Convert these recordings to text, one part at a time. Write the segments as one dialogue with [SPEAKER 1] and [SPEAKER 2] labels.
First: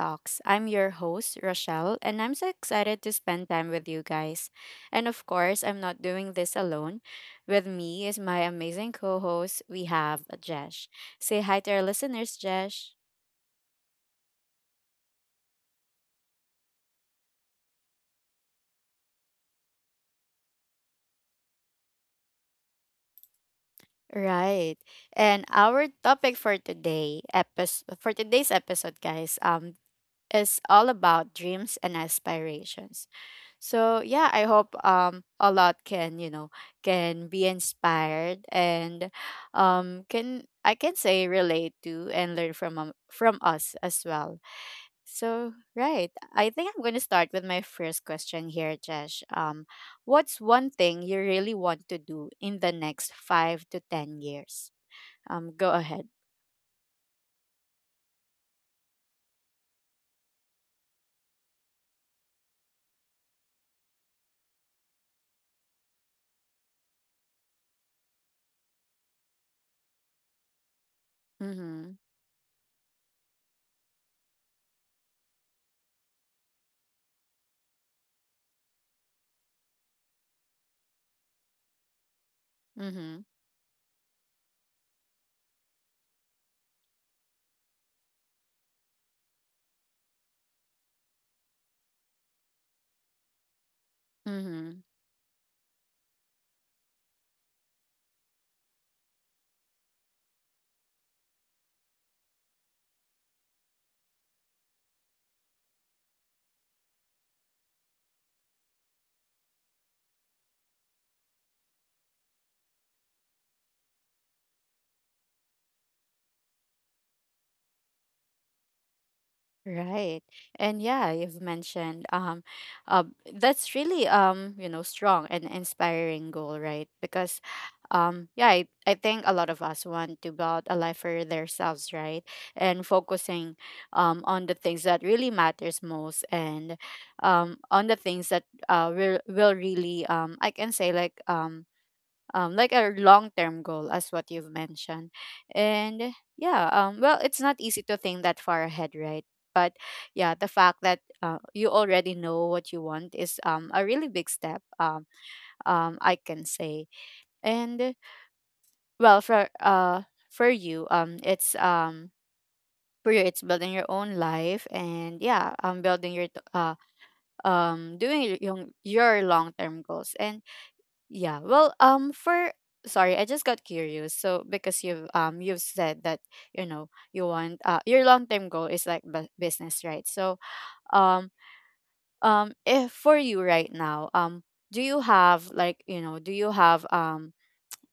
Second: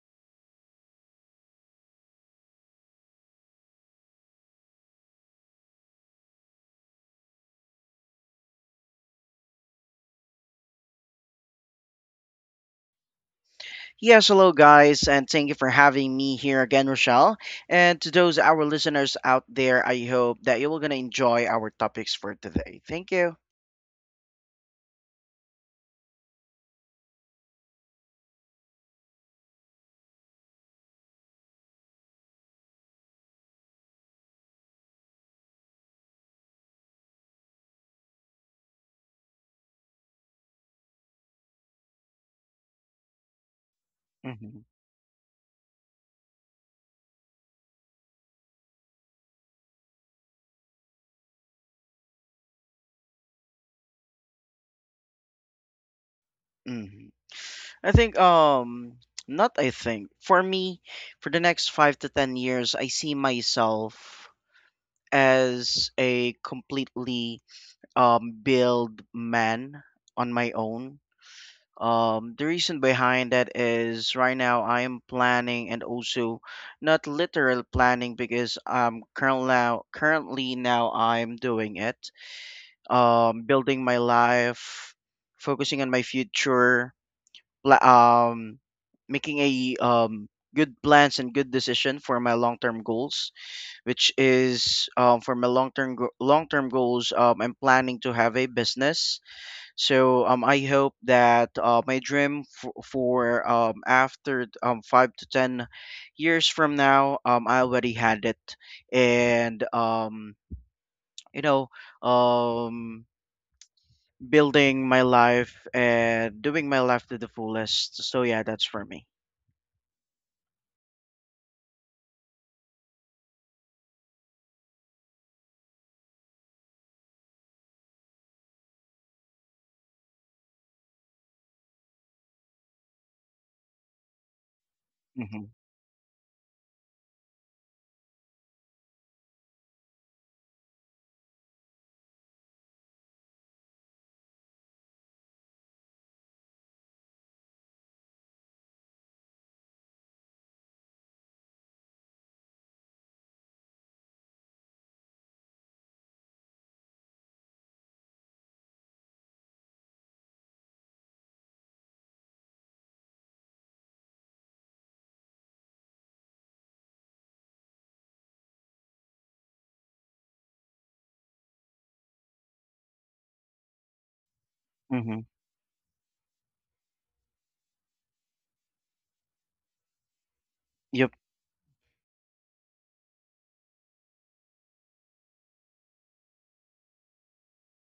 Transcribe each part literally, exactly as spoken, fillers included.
[SPEAKER 1] talks. I'm your host, Rochelle, and I'm so excited to spend time with you guys. And of course, I'm not doing this alone. With me is my amazing co host, we have Jesh. Say hi to our listeners, Jesh.
[SPEAKER 2] Yes, hello guys, and thank you for having me here again, Rochelle. And to those our listeners out there, I hope that you will gonna enjoy our topics for today. Thank you.
[SPEAKER 1] Right. And our topic for today episode for today's episode, guys, um, is all about dreams and aspirations. So yeah, I hope um a lot can, you know, can be inspired and um can I can say relate to and learn from um, from us as well.
[SPEAKER 2] hmm
[SPEAKER 1] So right, I think I'm going to start with my first question here, Jesh. Um what's one thing you really want to do in the next five to ten years? Um go ahead.
[SPEAKER 2] hmm I think um not I think for me for the next five to ten years, I see myself as a completely um build man on my own.
[SPEAKER 1] Mhm.
[SPEAKER 2] Um, the reason behind that is right now I am planning, and also not literal planning, because um currently now currently now I'm doing it.
[SPEAKER 1] Mhm.
[SPEAKER 2] Um, building my life, focusing on my future, pla- um, making a um good plans and good decision for my long-term goals, which
[SPEAKER 1] Mhm.
[SPEAKER 2] is um for my long-term go- long-term goals. Um, I'm planning to have a business, so um, I hope that, uh, my dream for, for um, after um, five to ten years from now, um, I already had it, and um, you know, um, building my life and doing my life to the fullest. So yeah, that's for me.
[SPEAKER 1] Right. And yeah, you've mentioned um uh, that's really um, you know, strong and inspiring goal, right? Because um yeah, I, I think a lot of us want to build a life for themselves, right? And focusing um on the things that really
[SPEAKER 2] Mhm,
[SPEAKER 1] matters most and um on the things that uh will will really um I can say like um um, like a long term goal, as what you've mentioned. And yeah, um, well, it's not easy to think that far ahead, right? But yeah, the fact that uh, you already know what you want is um, a really big step, um, um, I can say. And well, for uh, for you, um, it's um, for you, it's building your own life, and yeah, um, building your t- uh, um, doing your your long term goals, and yeah. Well, um for sorry, I just got curious. So because you've
[SPEAKER 2] mhm.
[SPEAKER 1] um you've said that, you know, you want uh your long-term goal is like bu- business, right? So,
[SPEAKER 2] Yep.
[SPEAKER 1] um um if for you right now, um do you have like, you know, do you have um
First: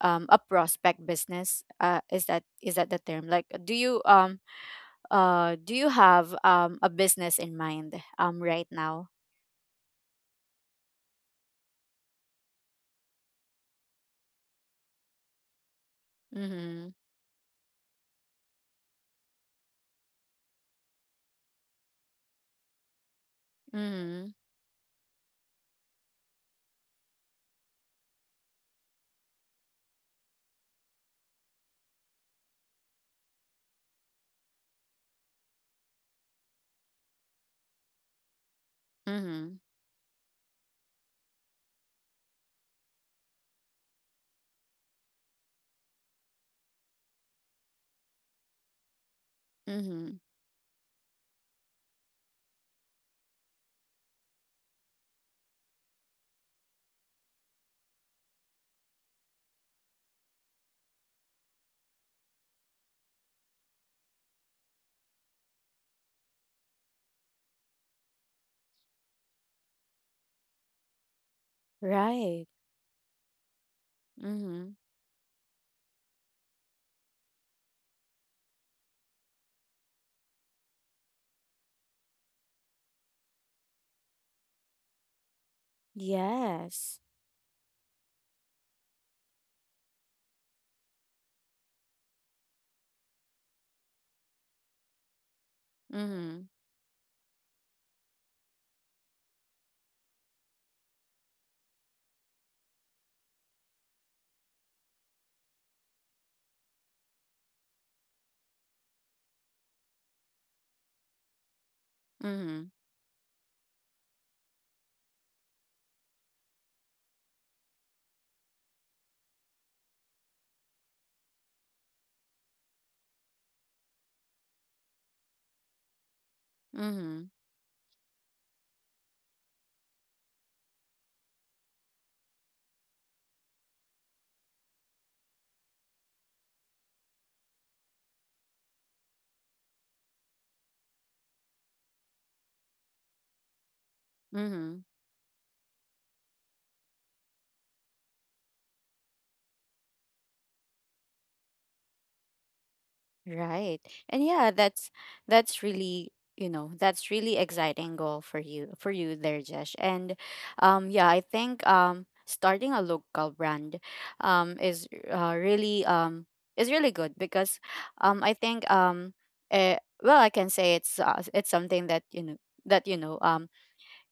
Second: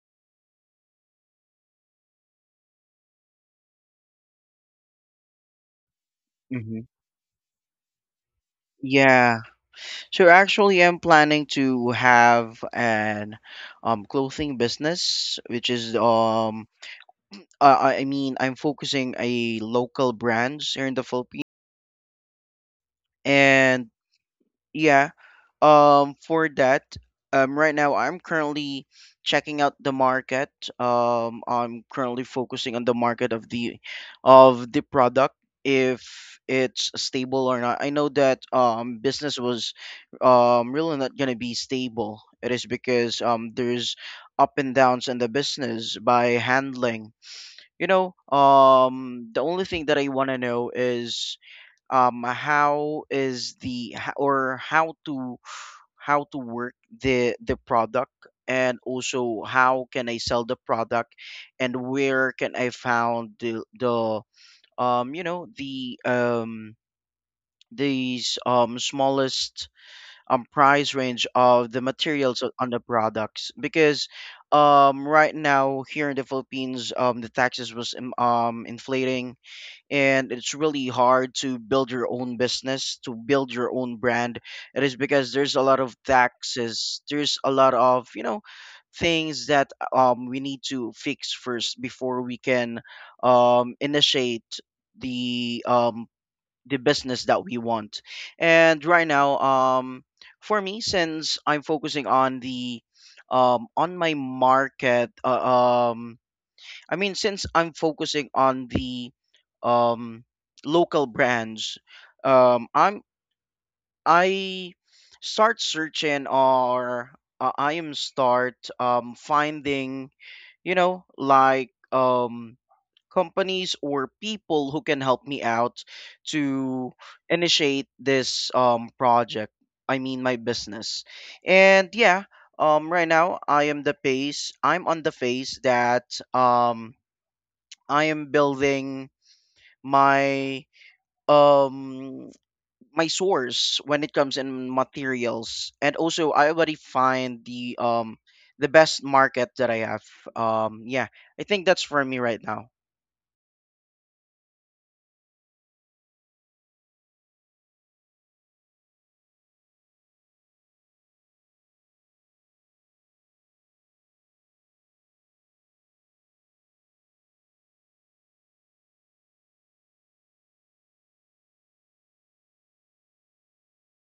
[SPEAKER 1] um a prospect business? Uh is that is that the term? Like do you um uh do you have um
[SPEAKER 2] Mhm.
[SPEAKER 1] a business in mind um right now?
[SPEAKER 2] Yeah. So actually, I'm planning to have an um clothing business, which is um
[SPEAKER 1] Mhm.
[SPEAKER 2] uh, I I mean I'm focusing a local brands here in the Philippines, and
[SPEAKER 1] Mhm.
[SPEAKER 2] yeah. Um, for that, um, right now I'm currently checking out the market. Um, I'm currently focusing on the market of the of the product, if it's stable or not. I know that um business
[SPEAKER 1] Mhm.
[SPEAKER 2] was um really not gonna be stable. It is because um there's up and downs in the business by handling. You know, um the only thing that I
[SPEAKER 1] Mhm.
[SPEAKER 2] wanna know is, um how is the ho- or how to how to work the the product, and also how can I sell the product, and where can I found the the um you know the um these um smallest um price range of the materials
[SPEAKER 1] Right.
[SPEAKER 2] o- on the products, because
[SPEAKER 1] Mhm.
[SPEAKER 2] um right now here in the Philippines, um the taxes was um um, inflating, and it's really hard to build your own business, to build your own brand. It is because there's a lot of
[SPEAKER 1] Yes.
[SPEAKER 2] taxes, there's a lot of, you know things that um we need to fix first before we can um initiate the um
[SPEAKER 1] Mhm.
[SPEAKER 2] the business that we want. And right now, um for me, since I'm focusing on the um on my market, uh, um I mean, since I'm focusing on the um, local brands, um,
[SPEAKER 1] Mhm.
[SPEAKER 2] I'm, I start searching, or uh, I am start um, finding, you know like um, companies or people who can help me out to
[SPEAKER 1] Mhm.
[SPEAKER 2] initiate this um, project. I mean, my business. And yeah, um, right now I am the phase. I'm on the phase that, um, I am building my um my source when it comes in
[SPEAKER 1] Mhm.
[SPEAKER 2] materials, and also I already find the um the best market that I have. Um yeah, I think that's for me right now.
[SPEAKER 1] Right. And yeah, that's that's really, you know, that's really exciting goal for you for you there, Jesh. And um yeah, I think um starting a local brand um is uh, really um is really good because um I think um eh, well, I can say it's uh, it's something that you know that you know um.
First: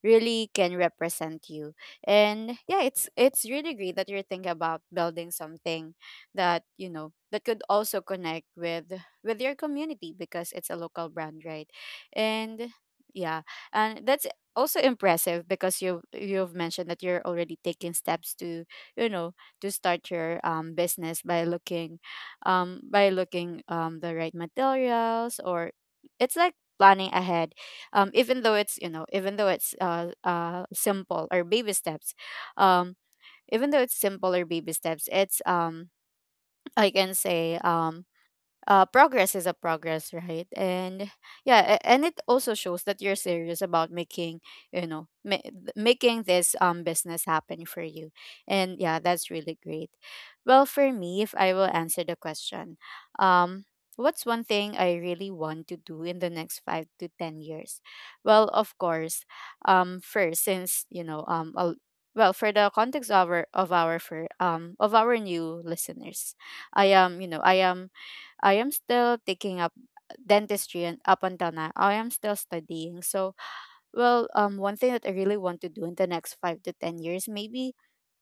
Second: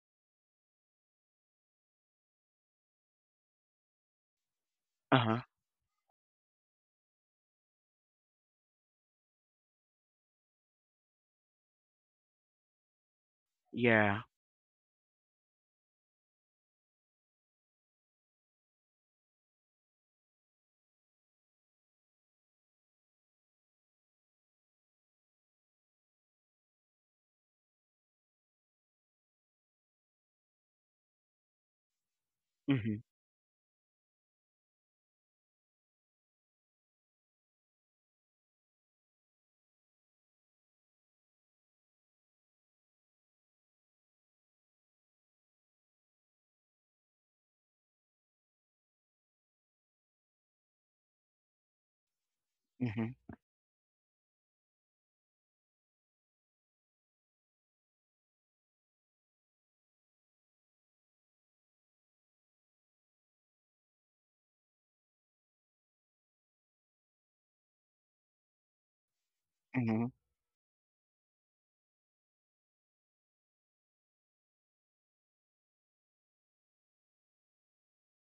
[SPEAKER 1] really can represent you. And yeah, it's it's really great that you're thinking about building
[SPEAKER 2] Uh-huh.
[SPEAKER 1] something that, you know, that could also connect with with your community because it's a local brand, right? And yeah, and
[SPEAKER 2] Yeah.
[SPEAKER 1] that's also impressive because you you've mentioned that you're already taking steps to, you know, to start your um business by looking um by looking um the right materials or it's like planning ahead um, even though it's you know even though it's uh, uh, simple or baby steps um,
[SPEAKER 2] Mhm.
[SPEAKER 1] even though it's simple or baby steps it's um, I can say um, uh, progress is a progress, right? And yeah, a- and it also shows that you're serious about making, you know, ma- th- making this um business happen for you. And yeah, that's really great. Well, for me, if I will answer the question,
[SPEAKER 2] Mhm.
[SPEAKER 1] um, what's one thing I really want to do in the next five to ten years? Well, of course, um, first since you know, um, I'll, well, for the context of our of our for um of our new listeners, I am, you know, I am I am still taking up
[SPEAKER 2] Mhm.
[SPEAKER 1] dentistry and up until now I am still studying. So well um one thing that I really want to do in the next five to ten years maybe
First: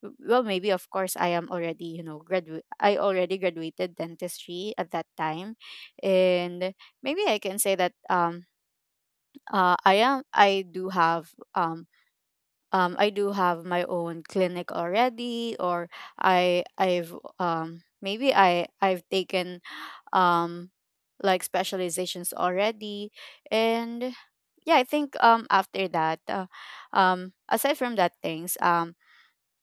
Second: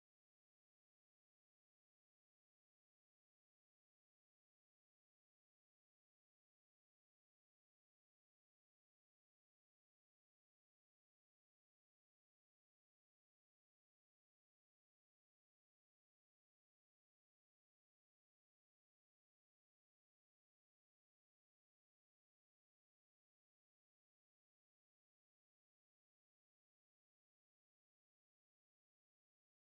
[SPEAKER 1] w- well maybe of course I am already you know graduate I already graduated dentistry at that time and maybe I can say that um uh I am I do have um um I do have my own clinic already or I I've um maybe I I've taken um like specializations already. And yeah, I think um after that uh, um aside from that things um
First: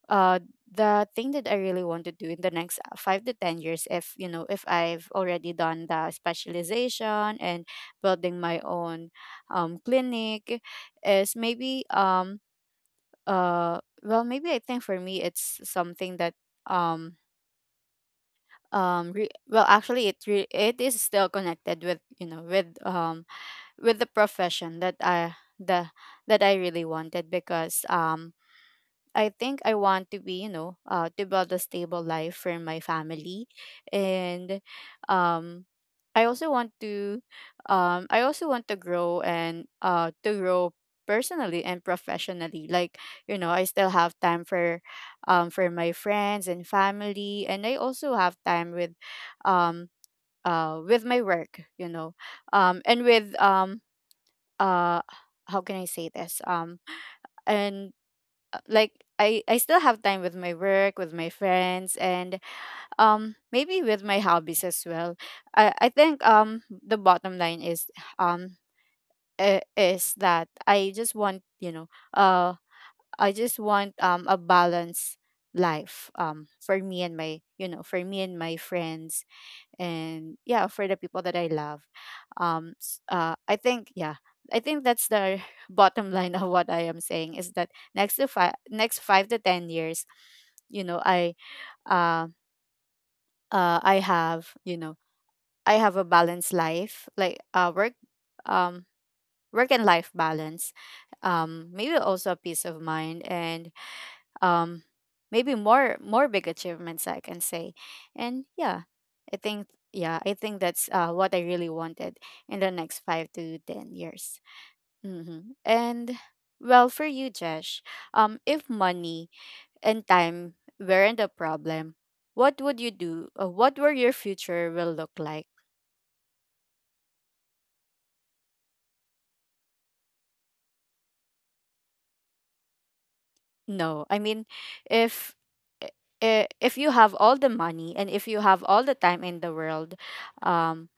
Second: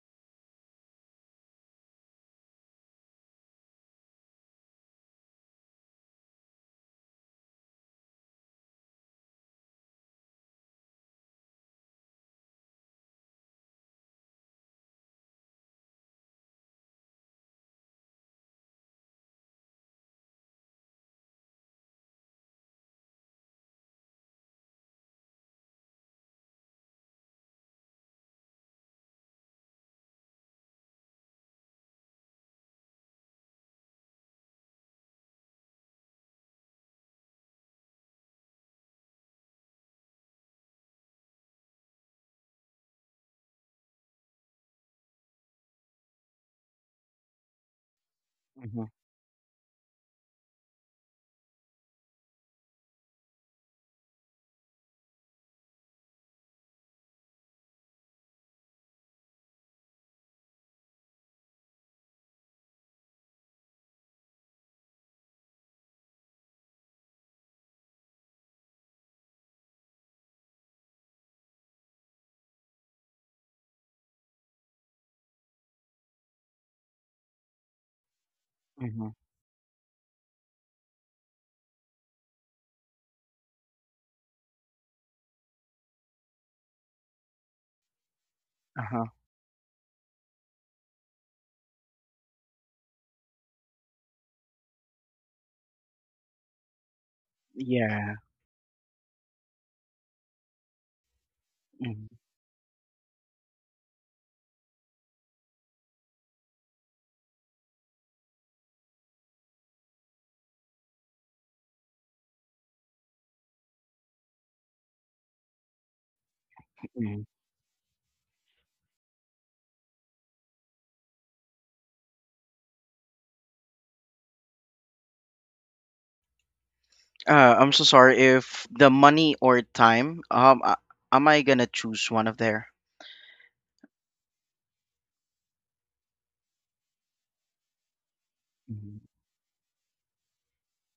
[SPEAKER 1] uh the thing that I really want to do in the next uh, five to ten years if you know if I've already done the specialization and building my own um clinic is maybe um uh well maybe I think for me it's something that um um re- well actually it re- it is still connected with you know with um with the profession that I the that I really wanted because um I think I want to be, you know, uh, to build a stable life for my family, and um, I also want to, um, I also want to grow and uh to grow personally and professionally. Like you know, I still have time for, um, for my friends and family, and I also have time
[SPEAKER 2] Mhm.
[SPEAKER 1] with, um, uh, with my work. You know, um, and with um, uh, how can I say this? Um, and like I, I still have time with my work, with my friends, and um maybe with my hobbies as well. I, I think um the bottom line is um i- is that I just want you know uh I just want um a balanced life um for me and my you know for me and my
[SPEAKER 2] Mhm.
[SPEAKER 1] friends and yeah for the people that I love um s- uh I think yeah I think that's the bottom line of what I am saying is that next to five next
[SPEAKER 2] Uh-huh.
[SPEAKER 1] five to ten years you know i uh, uh I have you know I have a balanced life like uh work
[SPEAKER 2] Yeah.
[SPEAKER 1] um work and life balance um maybe
[SPEAKER 2] Mhm.
[SPEAKER 1] also a peace of mind and um maybe more more big achievements I can say. And yeah, i think yeah I think that's uh, what I really wanted in the next five to ten years. Mm-hmm. And well for
[SPEAKER 2] Mhm.
[SPEAKER 1] you Jesh, um if money and time weren't a problem, what would you do or what were your future will look like?
[SPEAKER 2] Uh, I'm so sorry, if the money or time, um uh, am I going to choose one of there?
[SPEAKER 1] No I mean, if i- i- if you have all the money and if you have all the
[SPEAKER 2] Mhm.
[SPEAKER 1] time in the world, um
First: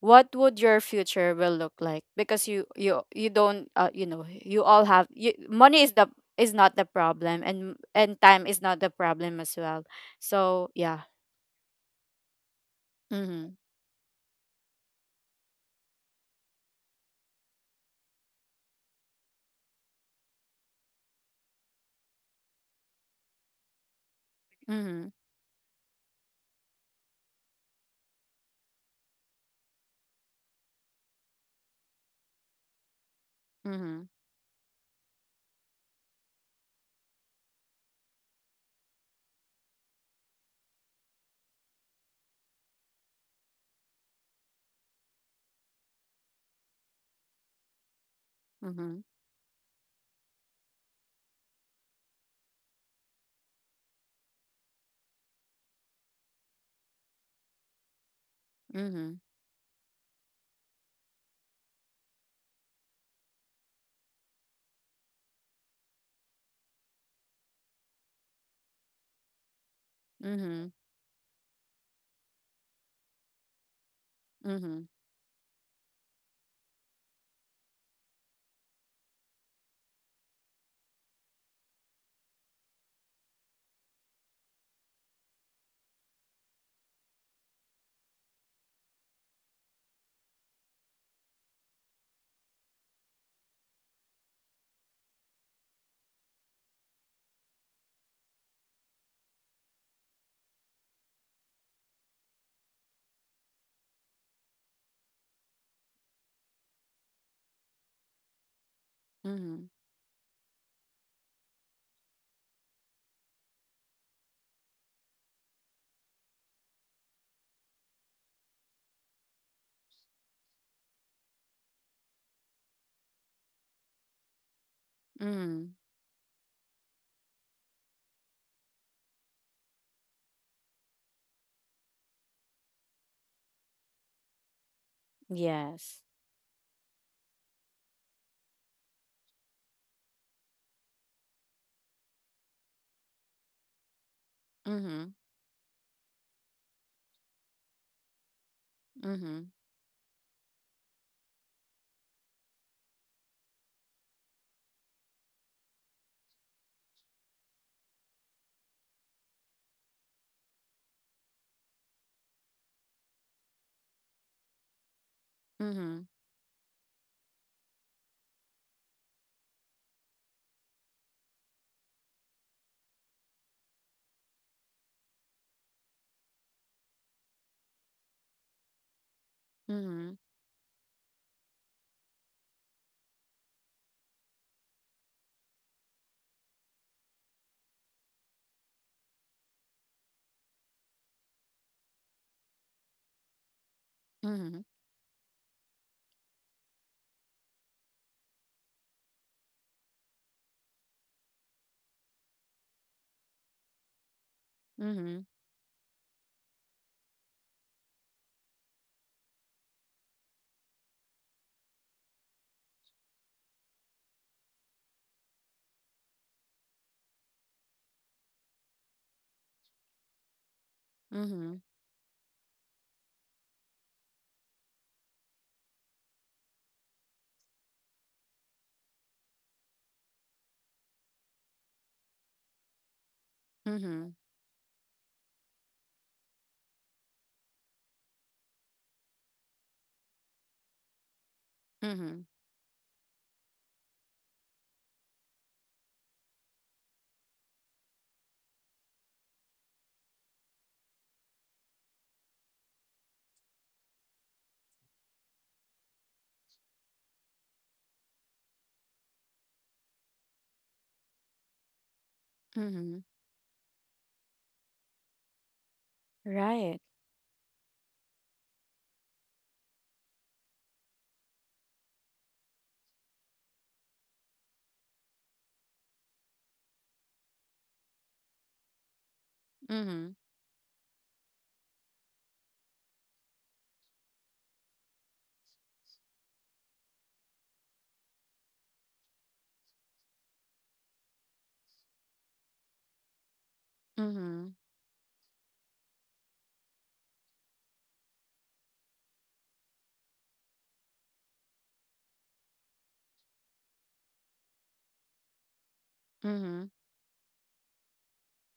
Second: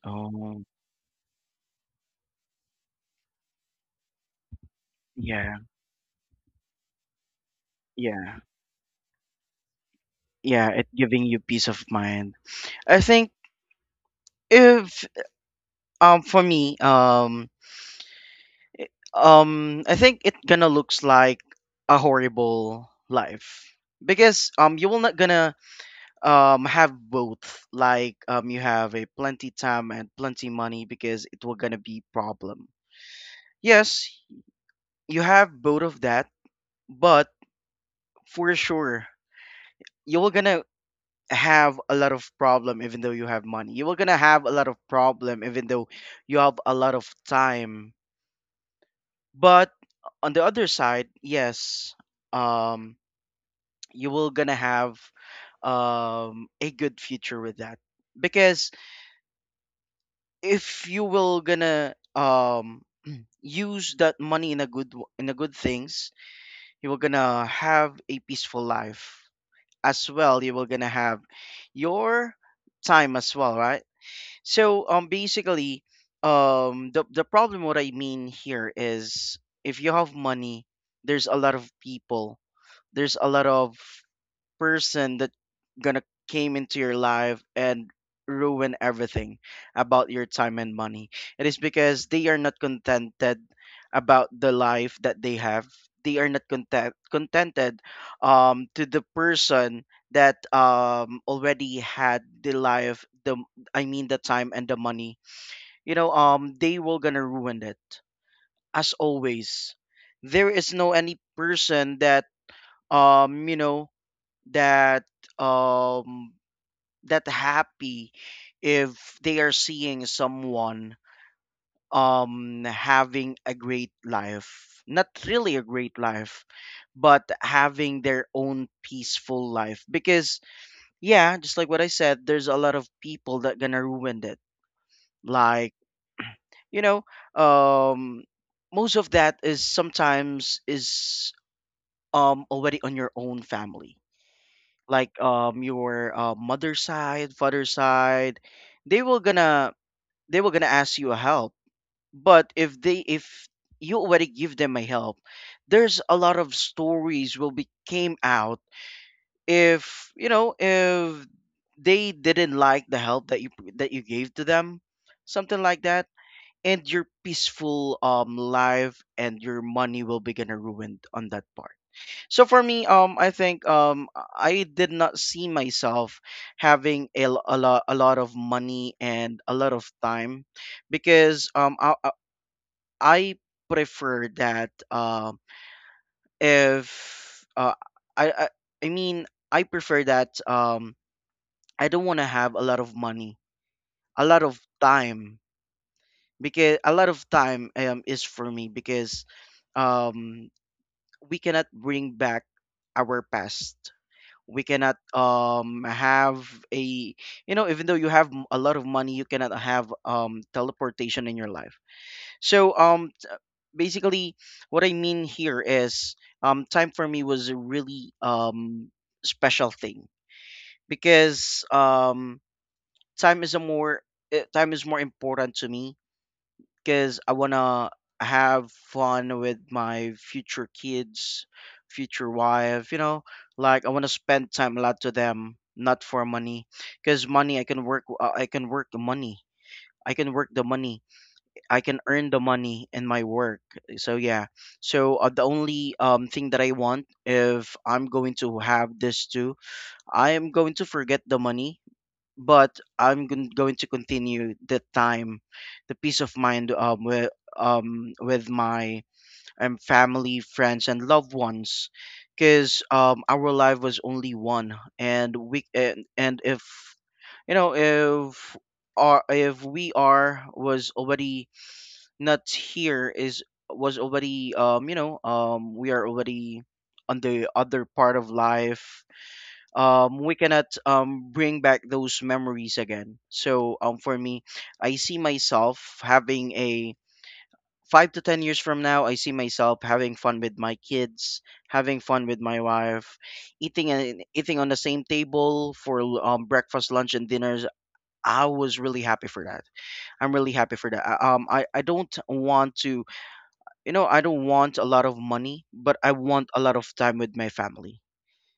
[SPEAKER 1] what would
[SPEAKER 2] Oh,
[SPEAKER 1] your future will look like? Because you you you don't uh, you know you all have you,
[SPEAKER 2] yeah.
[SPEAKER 1] money is the is not the problem and and
[SPEAKER 2] Yeah.
[SPEAKER 1] time is not the problem as well,
[SPEAKER 2] Yeah,
[SPEAKER 1] so
[SPEAKER 2] it
[SPEAKER 1] yeah.
[SPEAKER 2] giving you peace of mind, I think.
[SPEAKER 1] Mhm.
[SPEAKER 2] If um for me, um um I think it gonna looks like a horrible life, because um you will
[SPEAKER 1] Mhm.
[SPEAKER 2] not gonna um have both, like um you have a plenty time and plenty money, because it will gonna be problem.
[SPEAKER 1] Mhm.
[SPEAKER 2] Yes, you have both of that, but for sure you will gonna have a lot of problem even though you have money. You are gonna have a lot of problem even though you have a lot of time.
[SPEAKER 1] Mhm.
[SPEAKER 2] But uh, on the other side, yes, um, you will gonna have um a good future with that, because
[SPEAKER 1] Mhm.
[SPEAKER 2] if you will gonna um use that money in a good w- in a good things, you will gonna have a peaceful life, as well you will
[SPEAKER 1] Mhm.
[SPEAKER 2] gonna have your time as well, right?
[SPEAKER 1] Mhm.
[SPEAKER 2] So, um basically, um the the problem, what I mean here is, if you have money, there's a lot of people, there's a lot of person that gonna came into your life and ruin everything about your time and money. It is because they are not contented about the life that they have. They are not content contented um to the person that um already had the life, the, I mean, the time and the money. You know, um they will gonna ruin it as
[SPEAKER 1] Mhm.
[SPEAKER 2] always. There is no any person that um you know that um that happy, if they are seeing someone um having a great life, not really a
[SPEAKER 1] Mhm.
[SPEAKER 2] great life, but having their own peaceful life. Because yeah, just like what I said, there's a lot of people that gonna ruin it, like,
[SPEAKER 1] Yes.
[SPEAKER 2] you know, um most of that is sometimes is um already on your own family, like
[SPEAKER 1] Mhm.
[SPEAKER 2] um your uh, mother's side, father's side, they will
[SPEAKER 1] Mhm.
[SPEAKER 2] gonna they will gonna ask you a help. But if they, if you already give them a help, there's a lot of stories will be came out, if you know, if they didn't like the help that you, that you gave to them, something like that,
[SPEAKER 1] Mhm.
[SPEAKER 2] and your peaceful um life and your money will be gonna ruined on that part. So, for me, um, I think, um, I did not see myself having a, l- a lot a lot of money and a lot of
[SPEAKER 1] Mhm.
[SPEAKER 2] time, because um, I I I prefer that, uh, if uh, I, I I mean, I prefer that, um, I don't want to have a lot of money, a lot of
[SPEAKER 1] Mhm.
[SPEAKER 2] time, because a lot of time um, is for me, because um, we cannot bring back our past, we cannot
[SPEAKER 1] Mhm.
[SPEAKER 2] um have a, you know, even though you have m- a lot of money, you cannot have um teleportation in your life. So, um t- basically, what I mean here is, um time for me was a really um special thing,
[SPEAKER 1] Mhm.
[SPEAKER 2] because um time is a more, eh, time is more important to me, because I want to have fun with my future kids, future wife, you know, like I want to
[SPEAKER 1] Mhm.
[SPEAKER 2] spend time a lot to them, not for money, because money I can work, uh, I can work the money. I can work the money. I can
[SPEAKER 1] Mhm.
[SPEAKER 2] earn the money in my work. So yeah. So, uh, the only um thing that I want, if I'm going to have this too, I am going to forget the money, but I'm gon- going to continue the time, the peace of mind, um, with, um, with my um, family, friends, and loved ones, because
[SPEAKER 1] Mhm.
[SPEAKER 2] um, our life was only one, and we, and, and
[SPEAKER 1] Right.
[SPEAKER 2] if you know, if our, if we are was already not here, is was already um you know, um we are already on the other part of life,
[SPEAKER 1] Mhm.
[SPEAKER 2] um, we cannot um, bring back those memories again. So, um, for me, I see myself having a five to ten years from now. I see myself having fun with my kids, having fun with my wife, eating and
[SPEAKER 1] Mhm.
[SPEAKER 2] eating on the same table for l- um, breakfast, lunch, and dinners. I was really happy for that. I'm really happy for that. I- Um, I, I don't want to, you know, I don't want a lot of money, but I want a
[SPEAKER 1] Mhm.
[SPEAKER 2] lot of time with my family.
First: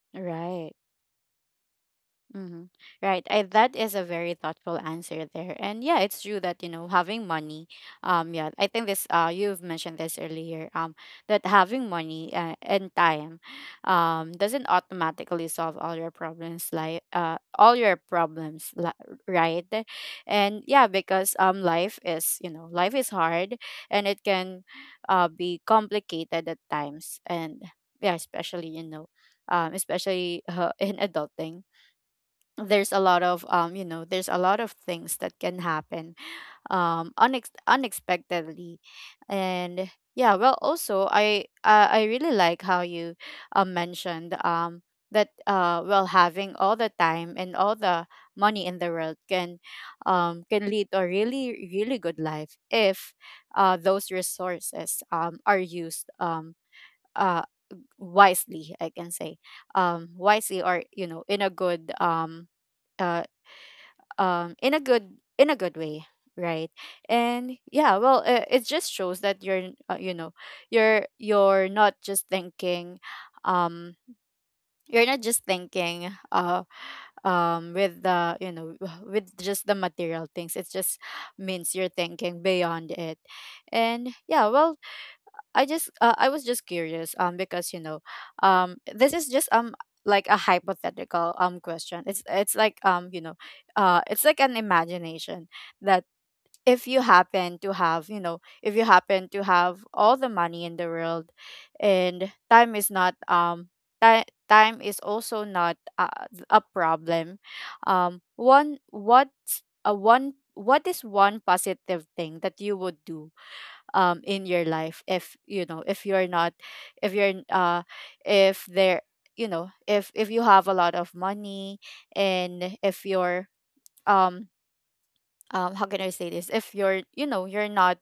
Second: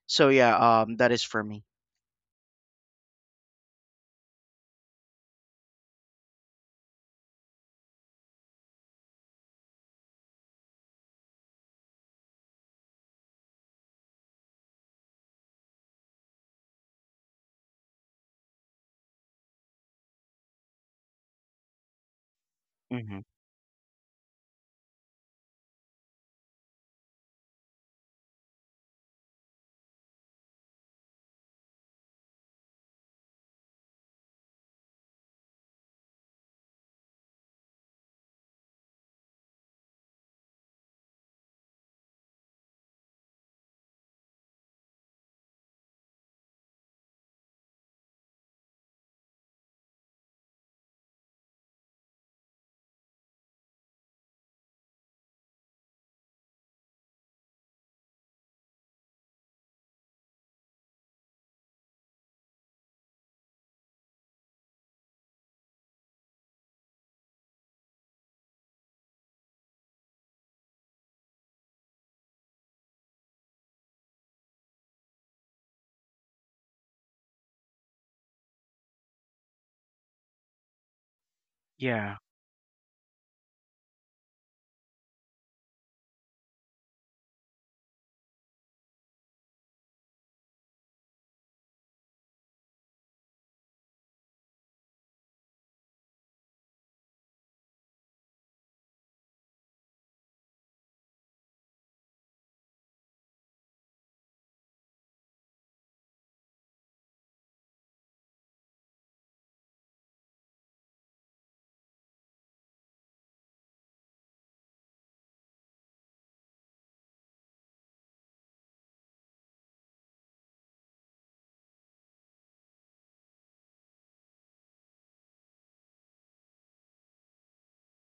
[SPEAKER 2] So yeah,
[SPEAKER 1] Right.
[SPEAKER 2] um, that is for me.
[SPEAKER 1] Mm-hmm. Right. I, that is a very thoughtful answer there. And yeah, it's true that, you know, having money, um, yeah, I think this, uh, you've mentioned this earlier, um, that having money uh, and time, um, doesn't automatically solve all your problems, like, uh, all your problems, li- right? And yeah, because, um, life is, you know, life is
[SPEAKER 2] Hmm.
[SPEAKER 1] hard and it can, uh, be complicated at times. And yeah, especially, you know, um, especially uh, in adulting there's a lot of um you know there's a lot of things that can happen um unex- unexpectedly. And yeah, well also i uh, I really like how you uh, mentioned um that uh well having all the time and all the money in the world can um can lead to a really really good life if uh those resources um are used um uh wisely I can say um wisely or you know in a good um uh um in a good in a good way, right? And yeah well uh, it just shows that you're uh, you know you're you're not just thinking um you're not just thinking uh um with the you know with just the material things. It just means you're
[SPEAKER 2] Yeah.
[SPEAKER 1] thinking beyond it. And yeah well I just uh, I was just curious um because you know um this is just um like a hypothetical um question. It's it's like um you know uh it's like an imagination that if you happen to have, you know, if you happen to have all the money in the world and time is not um time time is also not a a problem, um one what's a one what is one positive thing that you would do um in your life if, you know, if you're not, if you're uh if there, you know, if if you have a lot of money, and if you're um um how can I say this? If you're, you know, you're not,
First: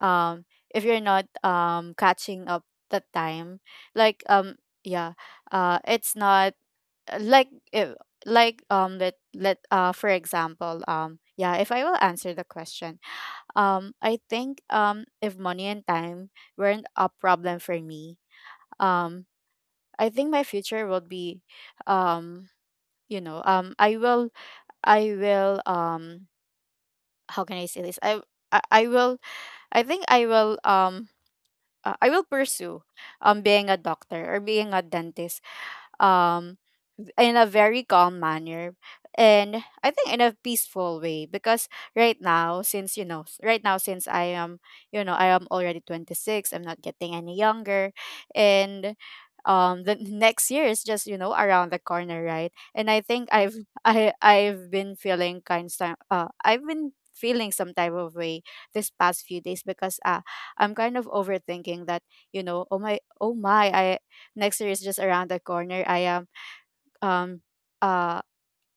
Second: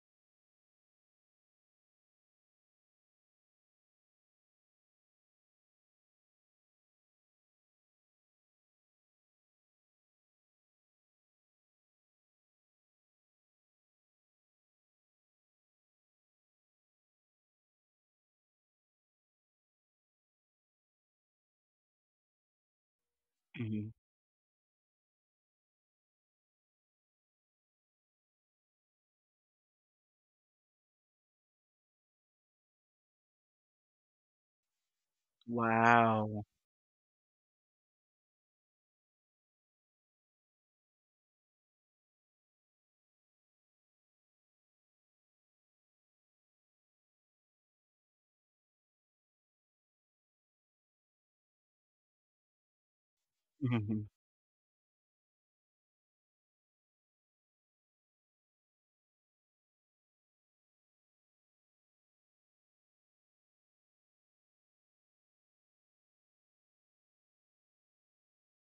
[SPEAKER 1] um if you're not, um catching up the time, like, um yeah, uh it's not, uh, like if, like um let let uh for example, um yeah, if I will answer the question, um, I think, um, if money and time weren't a problem for me, um, I think my future would be, um, you know, um,
[SPEAKER 2] Mhm.
[SPEAKER 1] I will, I will, um, how can I say this? I, I, I will, I think I will, um, uh, I will pursue, um, being a doctor or being a dentist.
[SPEAKER 2] Wow.
[SPEAKER 1] Um, in a very calm manner, and I think in a peaceful way, because right now since, you know, s- right now since I am, you know, I am already twenty-six. I'm not getting any younger, and um the next year is just, you know, around the corner, right? And I think I've
[SPEAKER 2] Mhm,
[SPEAKER 1] I I've been feeling kind of uh I've been feeling some type of way this past few days because uh I'm kind of overthinking that, you know, oh my oh my I Next year is just around the corner. I am um uh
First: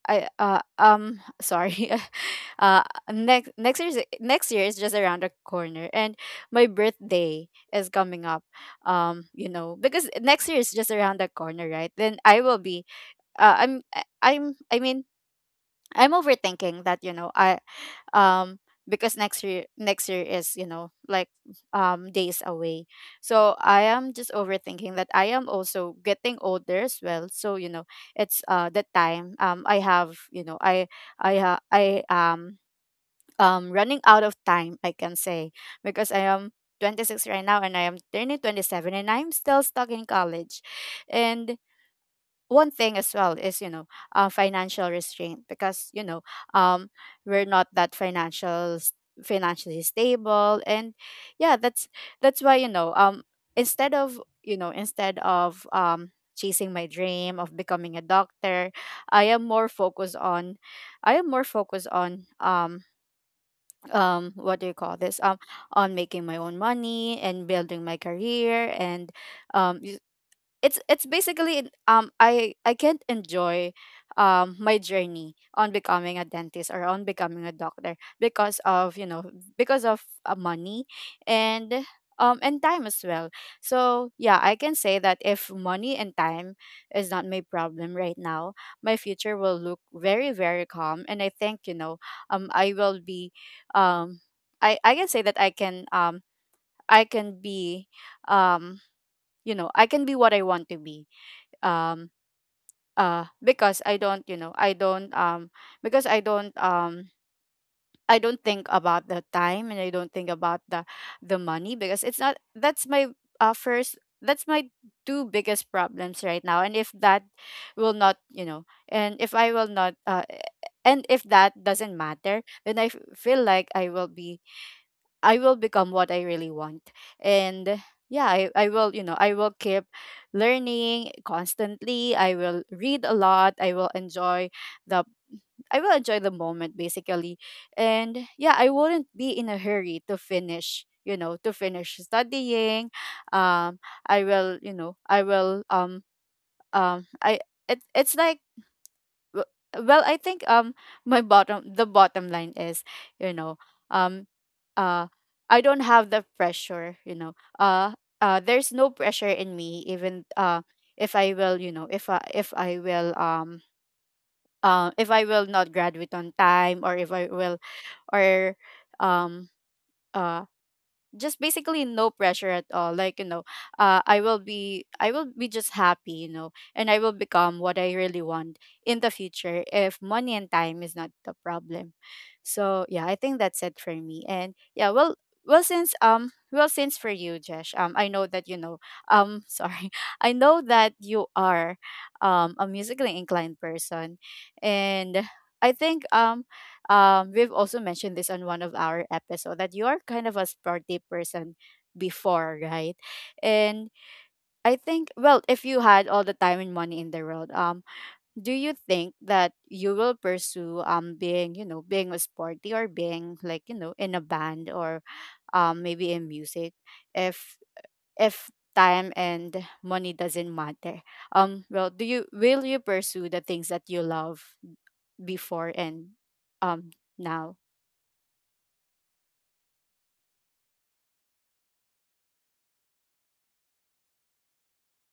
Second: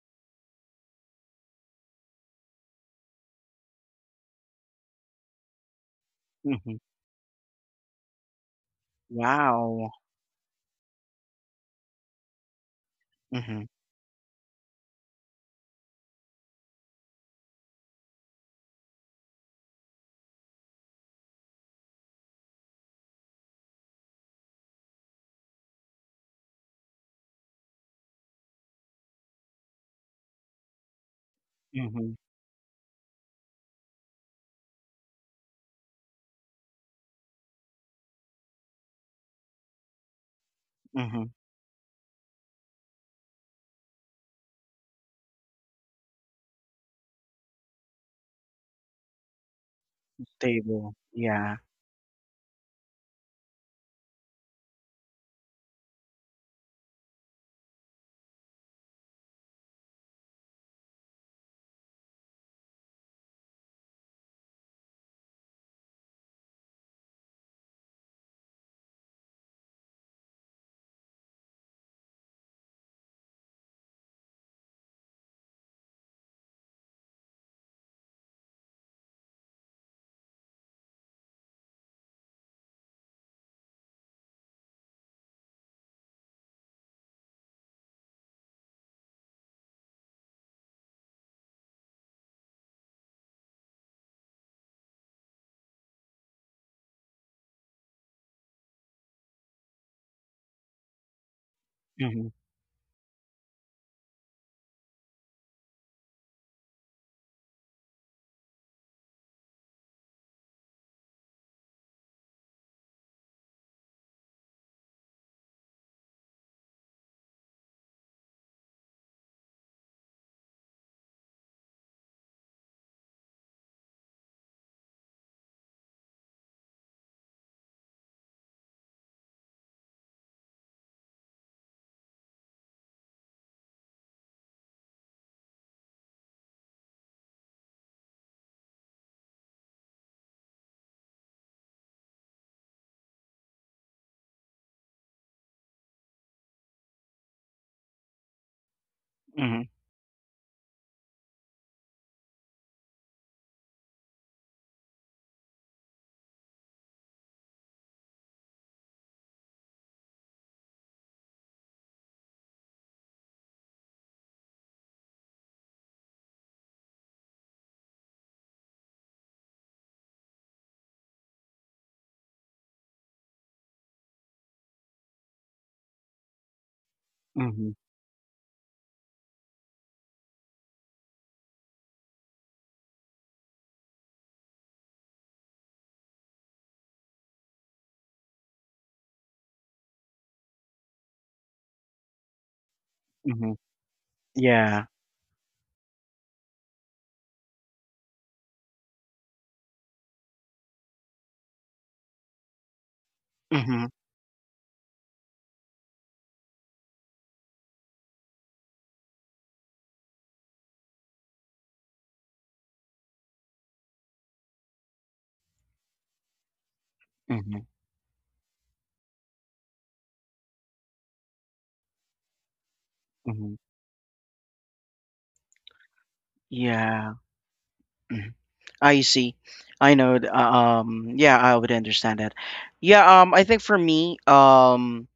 [SPEAKER 1] I uh um sorry. uh next next year's next year is just around the corner, and my
[SPEAKER 2] mhm.
[SPEAKER 1] birthday is coming up. Um you know,
[SPEAKER 2] Wow.
[SPEAKER 1] because next year is just around the corner, right? Then I will be, uh,
[SPEAKER 2] Mhm,
[SPEAKER 1] I'm, I- I'm I mean, I'm overthinking that, you know. I um because next year, next year is, you know, like um days away. So I am just overthinking that I am also getting older as well. So, you know, it's uh the time um I have, you know, I I ha I
[SPEAKER 2] mhm,
[SPEAKER 1] am um running out of time, I can say. Because I am twenty-six right now and I am turning twenty-seven, and I'm still stuck in college.
[SPEAKER 2] mhm.
[SPEAKER 1] And one thing as well is, you know, uh, financial restraint, because, you know, um we're not that financial s- financially stable. And
[SPEAKER 2] Stable.
[SPEAKER 1] yeah,
[SPEAKER 2] Yeah.
[SPEAKER 1] that's that's why, you know, um instead of, you know, instead of um chasing my dream of becoming a doctor, I am more focused on, i am more focused on um um what do you call this, um on making my own money and building my career. And um it's it's basically um I I can't enjoy um my journey on becoming a dentist or on becoming a doctor because of, you know, because of uh, money, and um and time as well. So yeah, I can say that if money and time is not my problem right now, my future will look very, very calm. And I think, you know, um I will be, um I I can say that I can, um I can be, um you know, I can be what I want to be. um
[SPEAKER 2] Mhm,
[SPEAKER 1] uh because I don't, you know, I don't um because i don't um I don't think about the time, and I don't think about the the money. Because it's not that's my, uh first that's my two biggest problems right now. And if that will not, you know, and if I will not, uh and if that doesn't matter, then i f- feel like I will be, I will become what I really want. And yeah, I, I will, you know, I will keep learning constantly. I will read a lot. I will enjoy the I will enjoy the moment, basically. And yeah, I wouldn't be in a hurry to finish, you know, to finish studying. Um I will, you know, I will um um I it, it's like w-
[SPEAKER 2] mhm,
[SPEAKER 1] well I think um my bottom, the bottom line is, you know, um uh I don't have the pressure, you know. uh uh there's no pressure in me, even uh if I will, you know, if i if I will, um uh if I will not graduate on time, or if I will, or um uh just basically no pressure at all, like, you know. uh, I will be, I will be just happy, you know, and I will become
[SPEAKER 2] mhm,
[SPEAKER 1] what I really want in the future if money and time is not the problem. So yeah, I think that's it for me. And yeah, well, well since um well, since for you, Jesh, um I know that, you know, um sorry, I know that you are um a musically
[SPEAKER 2] mhm.
[SPEAKER 1] inclined person.
[SPEAKER 2] Yeah.
[SPEAKER 1] And I think um um, we've also mentioned this on one of our episodes, that you are kind of a sporty person before, right?
[SPEAKER 2] Mhm,
[SPEAKER 1] And I think, well, if you had all the time and money in the world, um, do you think that you will pursue um being, you know, being a sporty or being, like, you know, in a band, or um maybe in music, if
[SPEAKER 2] mhm,
[SPEAKER 1] if time and money doesn't matter? Um, well, do you will you pursue the
[SPEAKER 2] mhm.
[SPEAKER 1] things that you love before and um
[SPEAKER 2] Yeah.
[SPEAKER 1] now?
[SPEAKER 2] Mhm. I see. I know. th- uh, Um. Yeah, I would understand that. Yeah. Um. I think for me. Um.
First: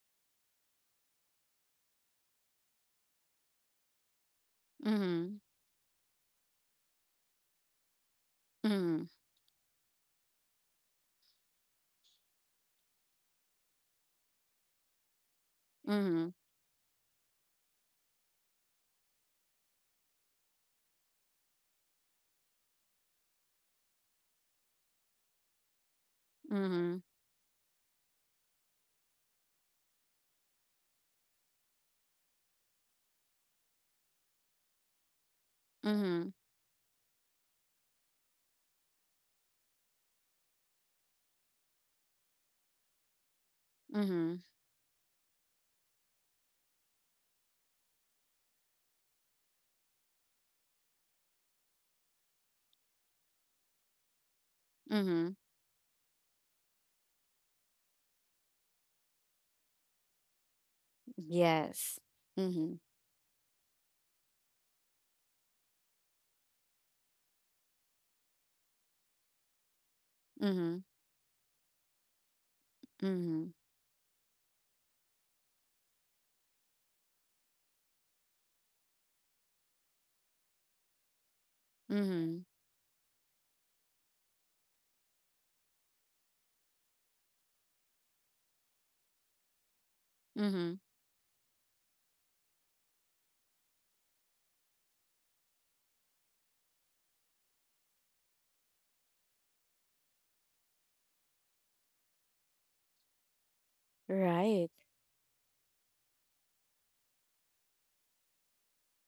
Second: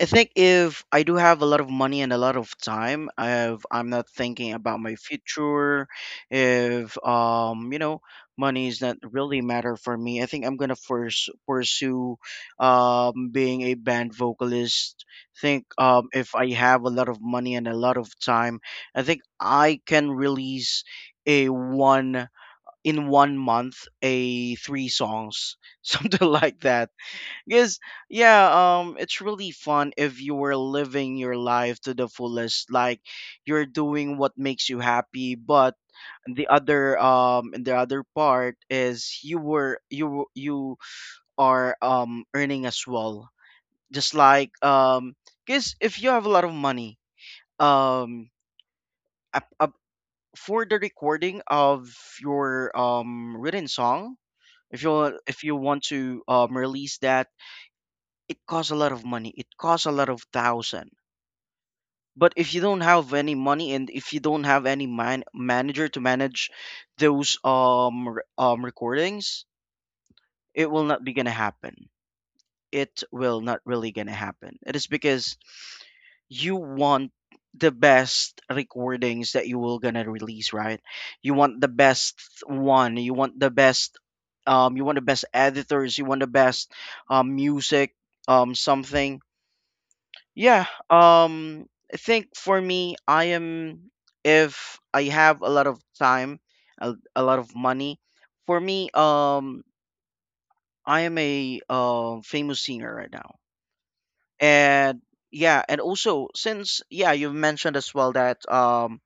[SPEAKER 2] I think if I do have a lot of money and a lot of time, if I'm not thinking about my
[SPEAKER 1] Mm-hmm.
[SPEAKER 2] future, if um, you know, money is not
[SPEAKER 1] Mhm,
[SPEAKER 2] really matter for me, I think I'm gonna first pursue um being a band vocalist. Think um
[SPEAKER 1] mhm,
[SPEAKER 2] if I have a lot of money and a lot of time, I think I can release a one in one month a three songs, something like that.
[SPEAKER 1] mhm,
[SPEAKER 2] Because yeah, um, it's really fun if you were living your life to the fullest, like you're doing what makes you happy. But
[SPEAKER 1] mhm,
[SPEAKER 2] the other um, the other part is you were you you are um earning as well, just
[SPEAKER 1] mhm,
[SPEAKER 2] like um, because if you have a lot of money, um, up, up for the recording of your um written song, if you,
[SPEAKER 1] mhm.
[SPEAKER 2] if you want to um release that, it costs a lot of money. It costs a lot of thousand.
[SPEAKER 1] Yes.
[SPEAKER 2] But if you
[SPEAKER 1] Mhm,
[SPEAKER 2] don't have any money, and if you don't have any man- manager to manage those um re- um recordings, it
[SPEAKER 1] mhm,
[SPEAKER 2] will not be gonna happen. It will
[SPEAKER 1] mhm,
[SPEAKER 2] not really gonna happen. It is because you want the best recordings that you will gonna release, right? You want the best
[SPEAKER 1] mhm,
[SPEAKER 2] one. You want the best um you want the best editors. You want the best um music um something. Yeah,
[SPEAKER 1] mhm.
[SPEAKER 2] um, I think for me, I am if I have a lot of time, a, a lot of money. For me, um, I am a uh, famous singer right now,
[SPEAKER 1] Right.
[SPEAKER 2] and yeah, and also since yeah, you've mentioned as well that um,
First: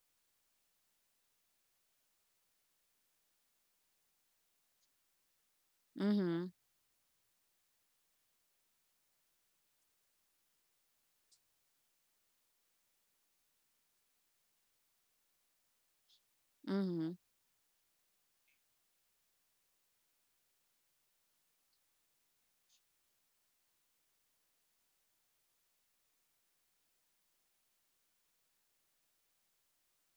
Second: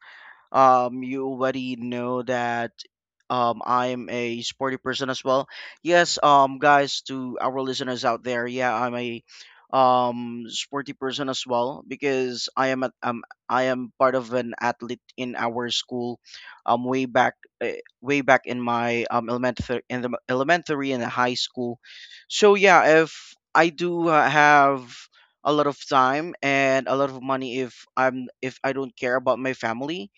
[SPEAKER 2] um you already know that um I'm a sporty person as well. Yes,
[SPEAKER 1] Mhm,
[SPEAKER 2] um guys, to our listeners out there, yeah, I'm a um sporty person as well because I am a, um I am part of an athlete in our school um way
[SPEAKER 1] mhm,
[SPEAKER 2] back uh, way back in my um elementary, in the elementary and the high school. So yeah, if I do uh, have a lot of time and a lot of money, if I'm if I don't care about my family,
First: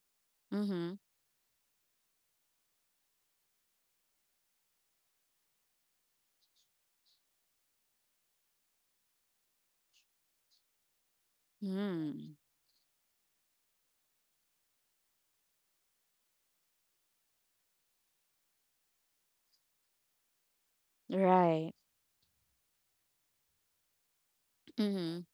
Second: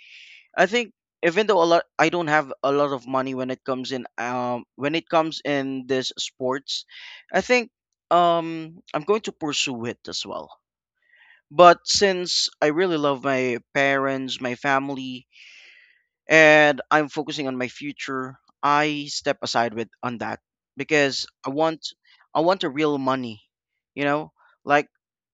[SPEAKER 2] I think
[SPEAKER 1] mhm,
[SPEAKER 2] even though a lot I don't have a lot of money when it comes in um when it comes in this sports, I think um I'm going to pursue it as well. But
[SPEAKER 1] mhm.
[SPEAKER 2] since I really love my parents, my family, and I'm focusing on my future, I step aside with on that because I
[SPEAKER 1] Right.
[SPEAKER 2] want I want a real money, you know? Like
[SPEAKER 1] Mhm,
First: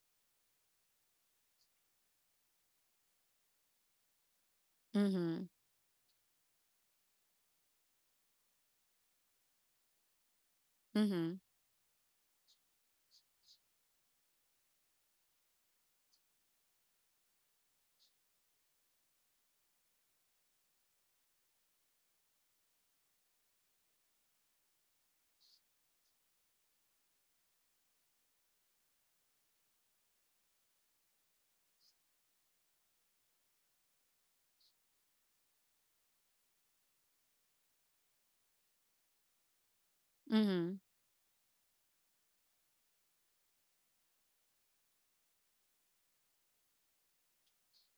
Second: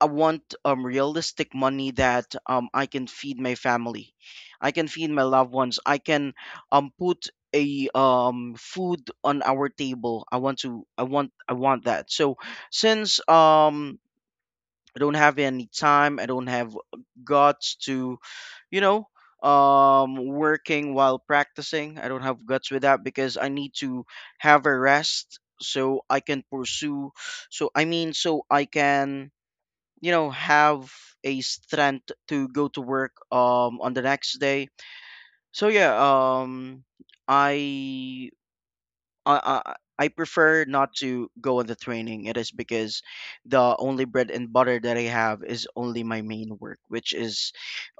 [SPEAKER 2] I want um realistic money that um I can feed my family, I can feed my
[SPEAKER 1] mhm,
[SPEAKER 2] loved ones, I can um put a um food on our table. I want to I want
[SPEAKER 1] mhm,
[SPEAKER 2] I want that. So since um I don't have any time, I don't have guts to, you know, um working while practicing. I don't have guts with that because I need to have a rest so I can pursue, so I mean so I can, you know, have a strength to go to work um on the next day. So yeah, um i i i I prefer
[SPEAKER 1] mhm.
[SPEAKER 2] not to go on the training. It is because the only bread and butter that I have is only my main work, which is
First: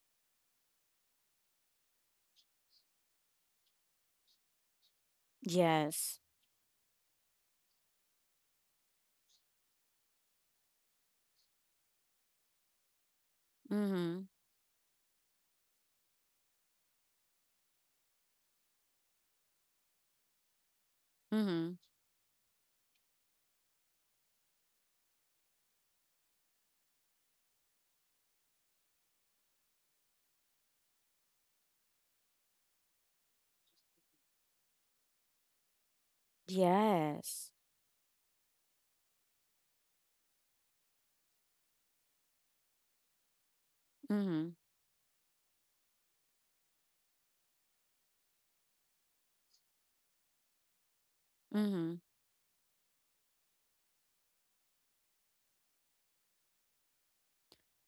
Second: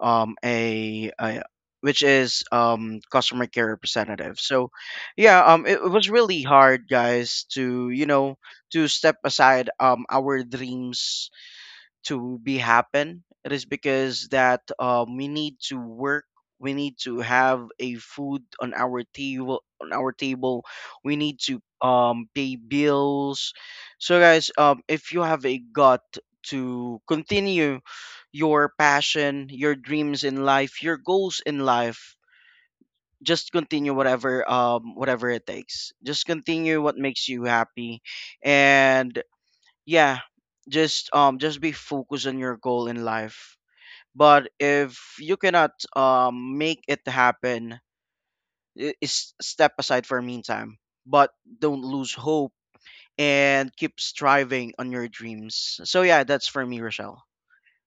[SPEAKER 2] um a, a which is um customer care representative. So yeah, um it, it was
[SPEAKER 1] Yes.
[SPEAKER 2] really hard, guys, to, you know, to step aside um our dreams to be happen. It is
[SPEAKER 1] Mhm,
[SPEAKER 2] because that um, we need to work, we need to have a food on our table, on our table we need to
[SPEAKER 1] mhm.
[SPEAKER 2] um, pay bills. So guys, um, if you have a gut to continue your passion, your dreams in life, your goals in life, just continue whatever, um whatever it takes, just continue what makes you
[SPEAKER 1] Yes.
[SPEAKER 2] happy. And yeah, just um just be focused on your goal in life. But
[SPEAKER 1] Mhm,
[SPEAKER 2] if you cannot um make it happen, i- is step aside for meantime, but don't
[SPEAKER 1] mhm.
[SPEAKER 2] lose hope and keep striving on your dreams. So yeah, that's for me, Rochelle.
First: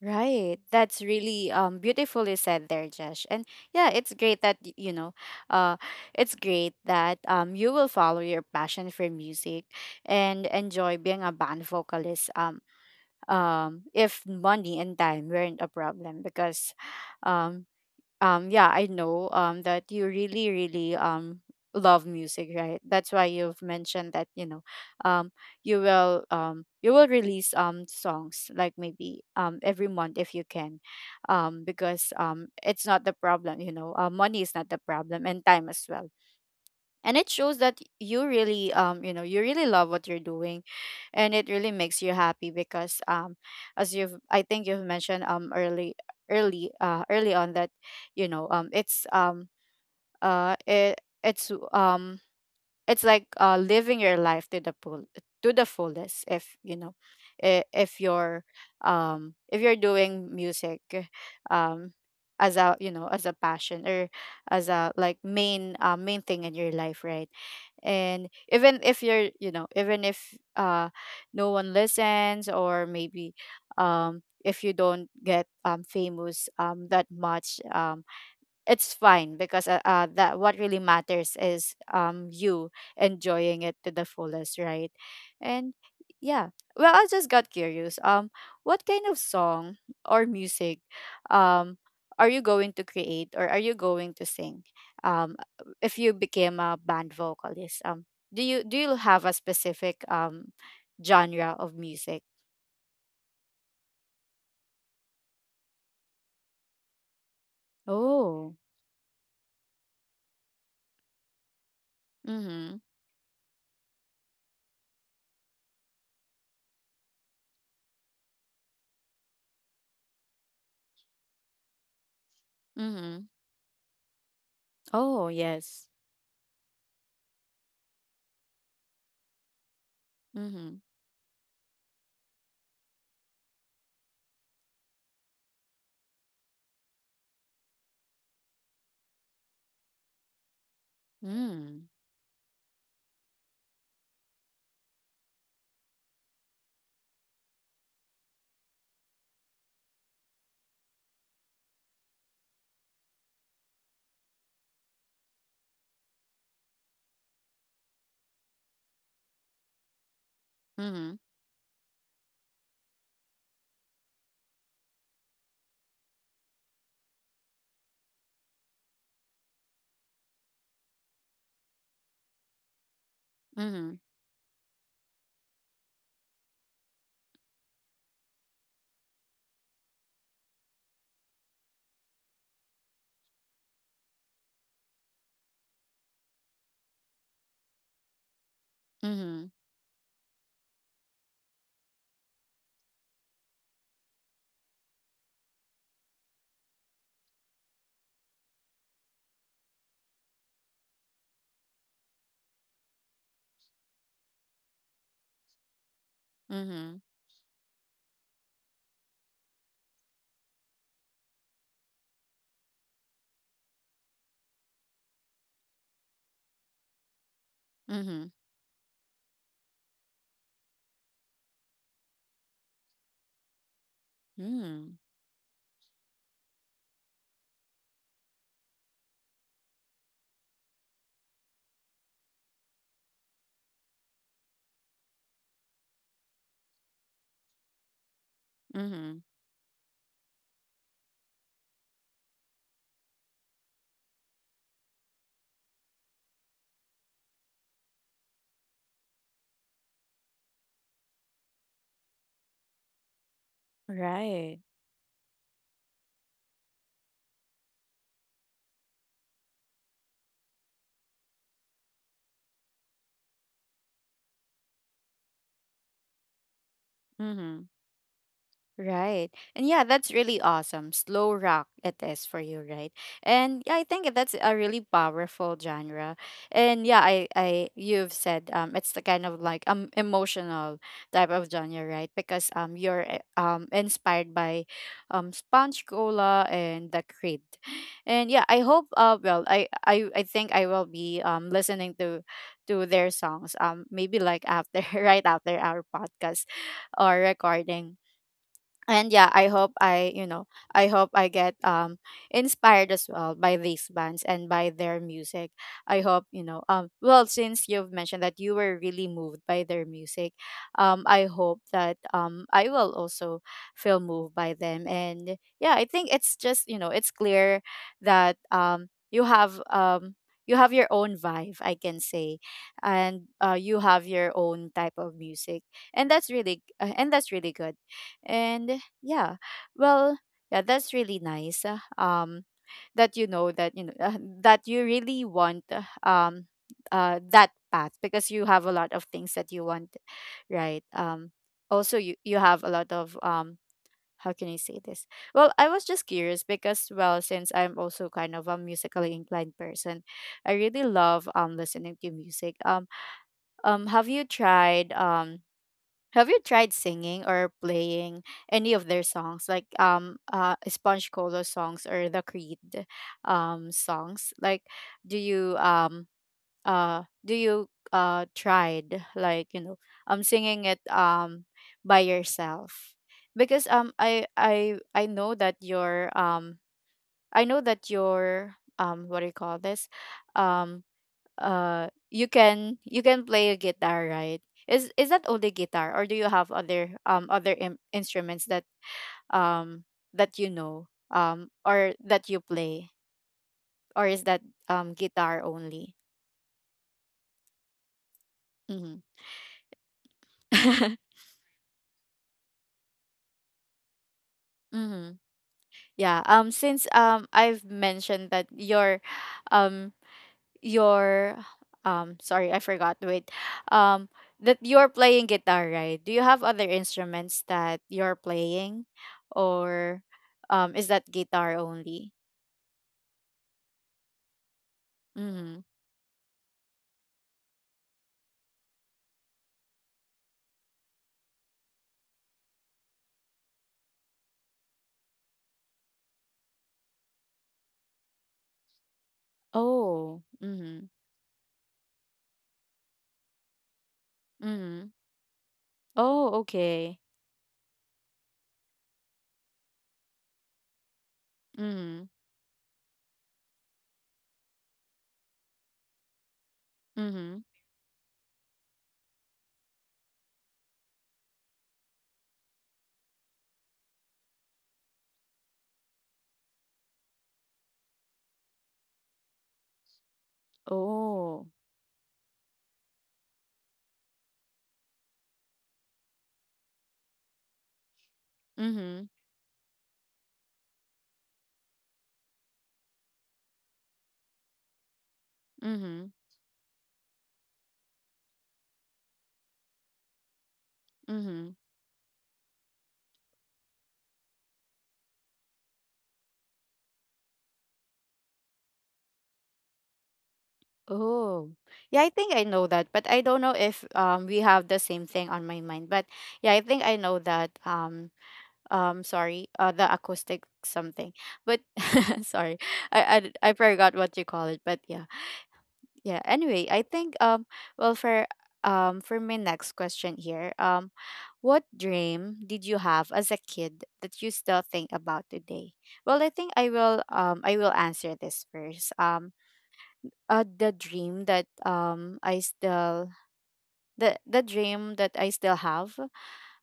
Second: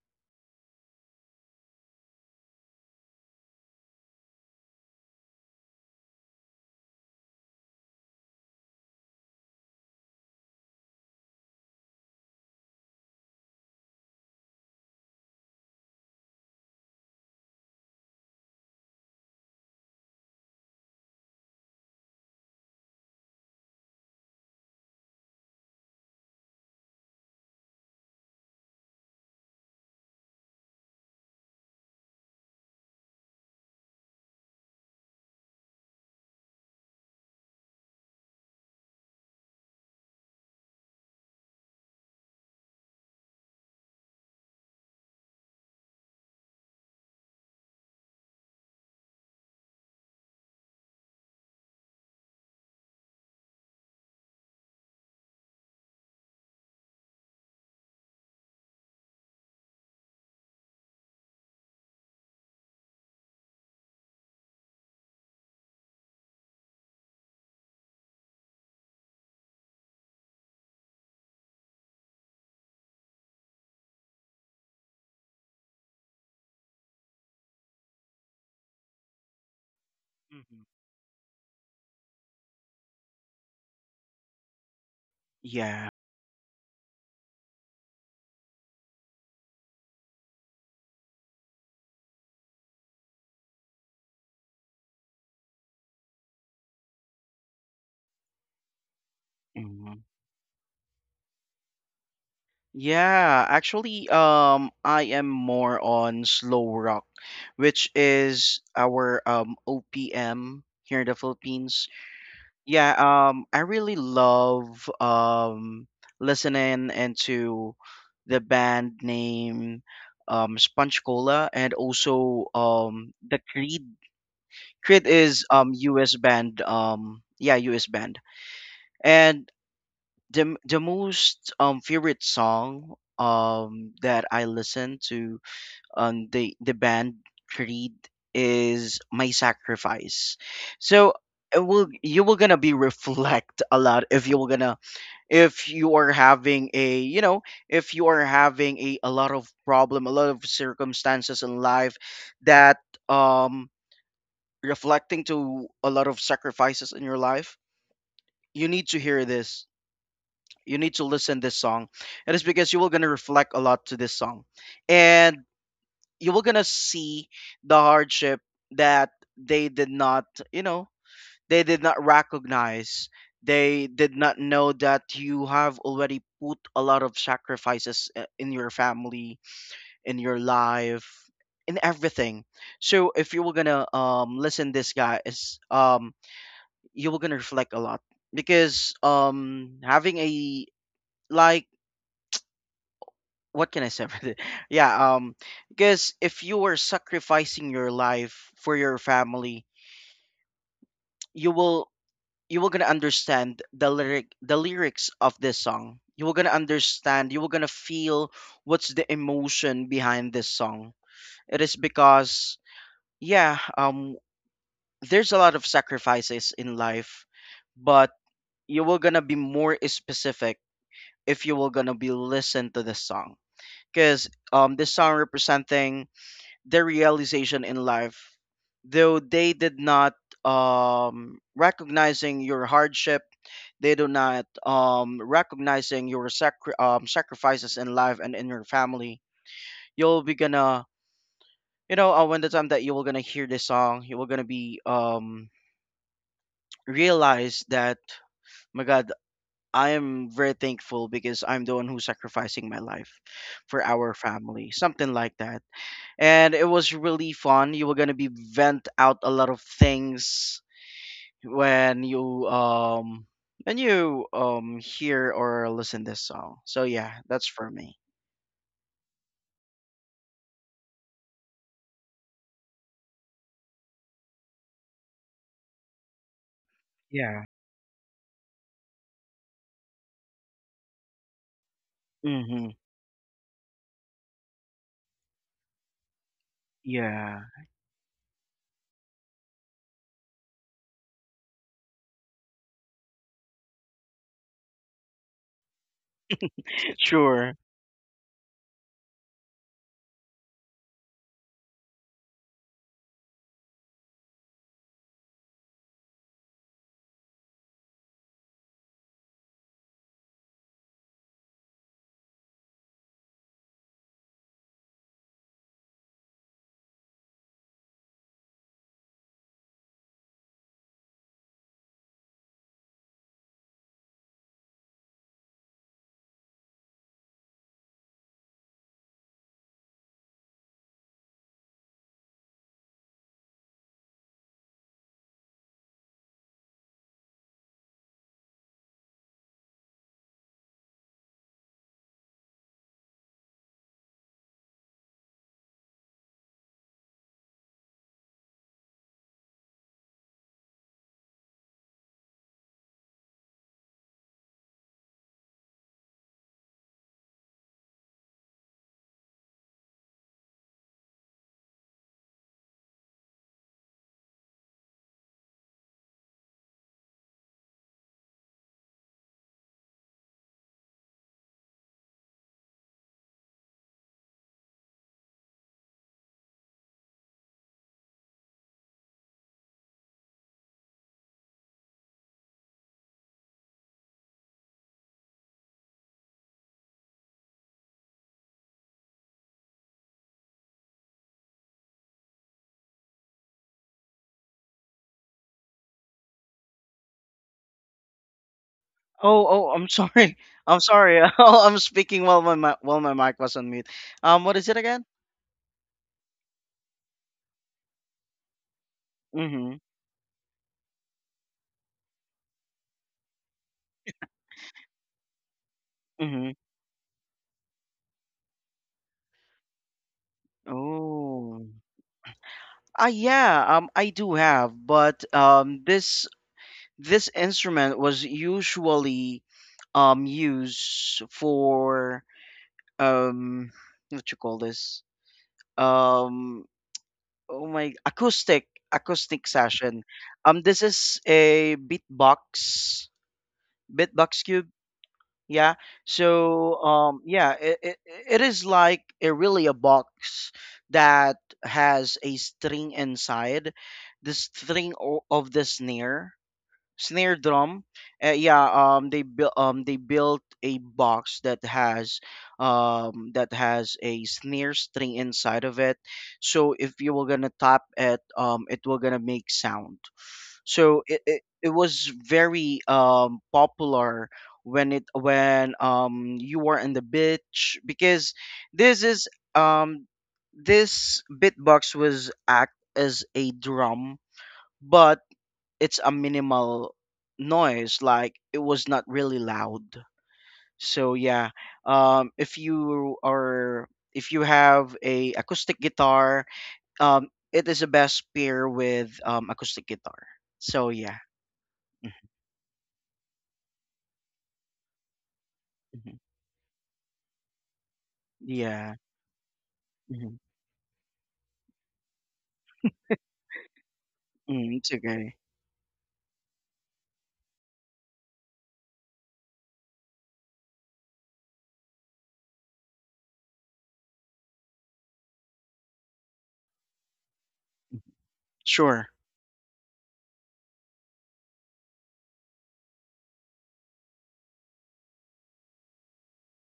[SPEAKER 1] Right. That's really um beautifully said there, Josh. And yeah, it's great that y- you know, uh it's great that um you will follow your passion for music and enjoy being a band vocalist, um um if money and time weren't a problem, because um um yeah, I know um that you really, really um love music, right? That's why you've mentioned that, you know, um you will um you will release um songs like maybe um every month if you can, um because um it's not the problem, you know. Uh, money is not the problem, and time as well. And it shows that you really, um you know, you really love what you're doing, and it really makes you happy. Because um as you've, I think you've mentioned um early early uh early on that, you know, um it's um uh it it's um it's like, uh, living your life to the full to the fullest, if, you know, i- if you're, um if you're doing music um as a, you know, as a passion, or as a like main, uh, main thing in your life, right? And even if you're, you know, even if uh no one listens, or maybe um if you don't get um famous um that much, um it's fine, because uh, uh that what
[SPEAKER 2] Hmm.
[SPEAKER 1] really matters is um you enjoying it to the fullest, right? And
[SPEAKER 2] Yeah.
[SPEAKER 1] yeah, well, I just got curious, um what kind of song or music um are you going to create, or are you going to sing um if you became a band vocalist? Um do you do you have a
[SPEAKER 2] Mhm.
[SPEAKER 1] specific um genre of music?
[SPEAKER 2] Yeah, actually, um I am more on slow rock, which
[SPEAKER 1] Oh,
[SPEAKER 2] is our um OPM here in the Philippines.
[SPEAKER 1] mm-hmm.
[SPEAKER 2] Yeah, um, I really love um listening into the band name um Sponge Cola and also um
[SPEAKER 1] Mm-hmm.
[SPEAKER 2] the Creed. Creed
[SPEAKER 1] Oh
[SPEAKER 2] is um
[SPEAKER 1] yes.
[SPEAKER 2] U S band, um yeah, U S band. And the
[SPEAKER 1] Mm-hmm,
[SPEAKER 2] the most um favorite song um that I listen to, um, the the band Creed, is My Sacrifice. So it will,
[SPEAKER 1] mm-hmm,
[SPEAKER 2] you will gonna be reflect a lot if you will gonna, if you are having a, you know, if you are having a, a lot of problem, a lot of circumstances in life that um reflecting to a lot of sacrifices in your life, you need to hear this, you need to
[SPEAKER 1] mm-hmm.
[SPEAKER 2] listen this song. It is because you will gonna reflect a lot to this song, and you were gonna see the hardship that they did not, you know, they did not recognize, they
[SPEAKER 1] Mhm.
[SPEAKER 2] did not know that you have already put a lot of sacrifices, uh, in your family, in your life, in everything. So if you were gonna um listen this guy is um you were gonna reflect a lot because
[SPEAKER 1] Mhm.
[SPEAKER 2] um having a like, what can I say about it? Yeah, um, because if you were sacrificing your life for your family, you will, you will gonna understand the lyric, the lyrics of this song. You will gonna
[SPEAKER 1] Mhm.
[SPEAKER 2] understand. You will gonna feel what's the emotion behind this song. It is because yeah, um, there's a lot of sacrifices in life, but
[SPEAKER 1] Mhm.
[SPEAKER 2] you will gonna be more specific if you will gonna be listen to this song. Because um, this
[SPEAKER 1] Mm.
[SPEAKER 2] song representing their realization in life, though they did not um recognizing your hardship, they do not um recognizing your sacri- um, sacrifices in life and in your family.
[SPEAKER 1] Mhm.
[SPEAKER 2] You'll be gonna, you know, uh, when the time that you were gonna hear this song, you were gonna be um realize that my God, I am very thankful because I'm the one who's sacrificing my life for our
[SPEAKER 1] Right.
[SPEAKER 2] family, something like that. And it was really fun. You were gonna be vent out a lot of things when you um when you um hear or listen this song. So yeah, that's
[SPEAKER 1] Mhm.
[SPEAKER 2] for me.
[SPEAKER 1] Right. And yeah, that's really awesome. Slow rock it is for you, right? And yeah, I think that's a really powerful genre. And yeah, I,
[SPEAKER 2] Yeah.
[SPEAKER 1] I, you've said um it's the kind of, like, um emotional type of genre, right? Because
[SPEAKER 2] Mm-hmm.
[SPEAKER 1] um you're uh, um inspired by um Sponge Cola and the
[SPEAKER 2] Yeah.
[SPEAKER 1] Creed. And yeah, I hope, uh well, I I, I think I will be um listening to to their songs um maybe like after right after our podcast or
[SPEAKER 2] Sure.
[SPEAKER 1] recording. And yeah, I hope I, you know, I hope I get um inspired as well by these bands and by their music. I hope, you know, um well, since you've mentioned that you were really moved by their music, um I hope that um I will also feel moved by them. And yeah, I think it's just, you know, it's clear that um you have um you have your own vibe, I can say. And uh, you have your own type of music, and that's really, uh, and that's really good. And yeah. Well, yeah, that's really nice. Uh, Um, that you know, that you know uh, that you really want uh, um uh that path, because you have a lot of things that you want, right? Um, also, you you have a lot of um how can I say this? Well, I was just curious because, well, since I'm also kind of a musically inclined person, I really love um listening to music. Um, um, have you tried um? Have you tried singing or playing any of their songs, like um uh Sponge Cola songs or the Creed um songs? Like, do you um uh do you uh tried, like, you know, um singing it um by yourself? Because um I I I know that your um I know that your um what do you call this? Um uh you can, you can play a guitar, right? is is that only guitar, or do you have other um other in- instruments that um that, you know, um or that you play? Or is that um guitar only? Mm-hmm.
[SPEAKER 2] Oh, oh, I'm sorry. I'm sorry. Oh, I'm speaking while my mi- while my mic was on mute. Um, what is it again?
[SPEAKER 1] Mm-hmm. Yeah, um since um I've mentioned that your
[SPEAKER 2] Mm-hmm.
[SPEAKER 1] um your um sorry, I forgot, wait, um that you're playing guitar, right? Do you have
[SPEAKER 2] Mm-hmm.
[SPEAKER 1] other instruments that you're playing, or um is that guitar
[SPEAKER 2] Oh.
[SPEAKER 1] only?
[SPEAKER 2] Ah, yeah. Um, I do have, but
[SPEAKER 1] Hmm.
[SPEAKER 2] um, this this instrument was usually um use for um what you call this, um oh, my acoustic, acoustic session.
[SPEAKER 1] Oh,
[SPEAKER 2] Um, this
[SPEAKER 1] mm-hmm.
[SPEAKER 2] is a beatbox, beatbox cube.
[SPEAKER 1] Mm-hmm.
[SPEAKER 2] Yeah.
[SPEAKER 1] Oh,
[SPEAKER 2] So
[SPEAKER 1] okay.
[SPEAKER 2] um yeah, it, it, it is like a really a box that
[SPEAKER 1] Mm-hmm.
[SPEAKER 2] has a string inside, the string o- of the snare, snare
[SPEAKER 1] Mm-hmm.
[SPEAKER 2] drum. Uh, yeah, um, they built um they built a box that has um that has a snare string inside of it. So if you were gonna tap it, um, it will gonna make sound. So it it,
[SPEAKER 1] Oh,
[SPEAKER 2] it was very um popular when it, when um you were in the beach because this
[SPEAKER 1] mm-hmm.
[SPEAKER 2] is um this beatbox was act as a drum, but it's
[SPEAKER 1] Mm-hmm.
[SPEAKER 2] a minimal noise, like it was not really loud. So yeah,
[SPEAKER 1] Mm-hmm.
[SPEAKER 2] um if you are, if you have a acoustic guitar, um it is the best pair with um acoustic guitar. So yeah.
[SPEAKER 1] Oh yeah, I think I know that, but I don't know if um we have the same thing on my mind. But
[SPEAKER 2] Mhm.
[SPEAKER 1] yeah, I think I know that. Um
[SPEAKER 2] Yeah.
[SPEAKER 1] um sorry uh The
[SPEAKER 2] Hmm.
[SPEAKER 1] acoustic something, but sorry, I I I forgot what you call it,
[SPEAKER 2] Mm,
[SPEAKER 1] but
[SPEAKER 2] it's
[SPEAKER 1] yeah.
[SPEAKER 2] okay.
[SPEAKER 1] Yeah, anyway, I think um well, for um for my next question here, um what dream did you have as a kid that you still think about today? Well, I think I will, um I will answer this first.
[SPEAKER 2] Sure.
[SPEAKER 1] Um uh the dream that um I still, the the dream that I still have,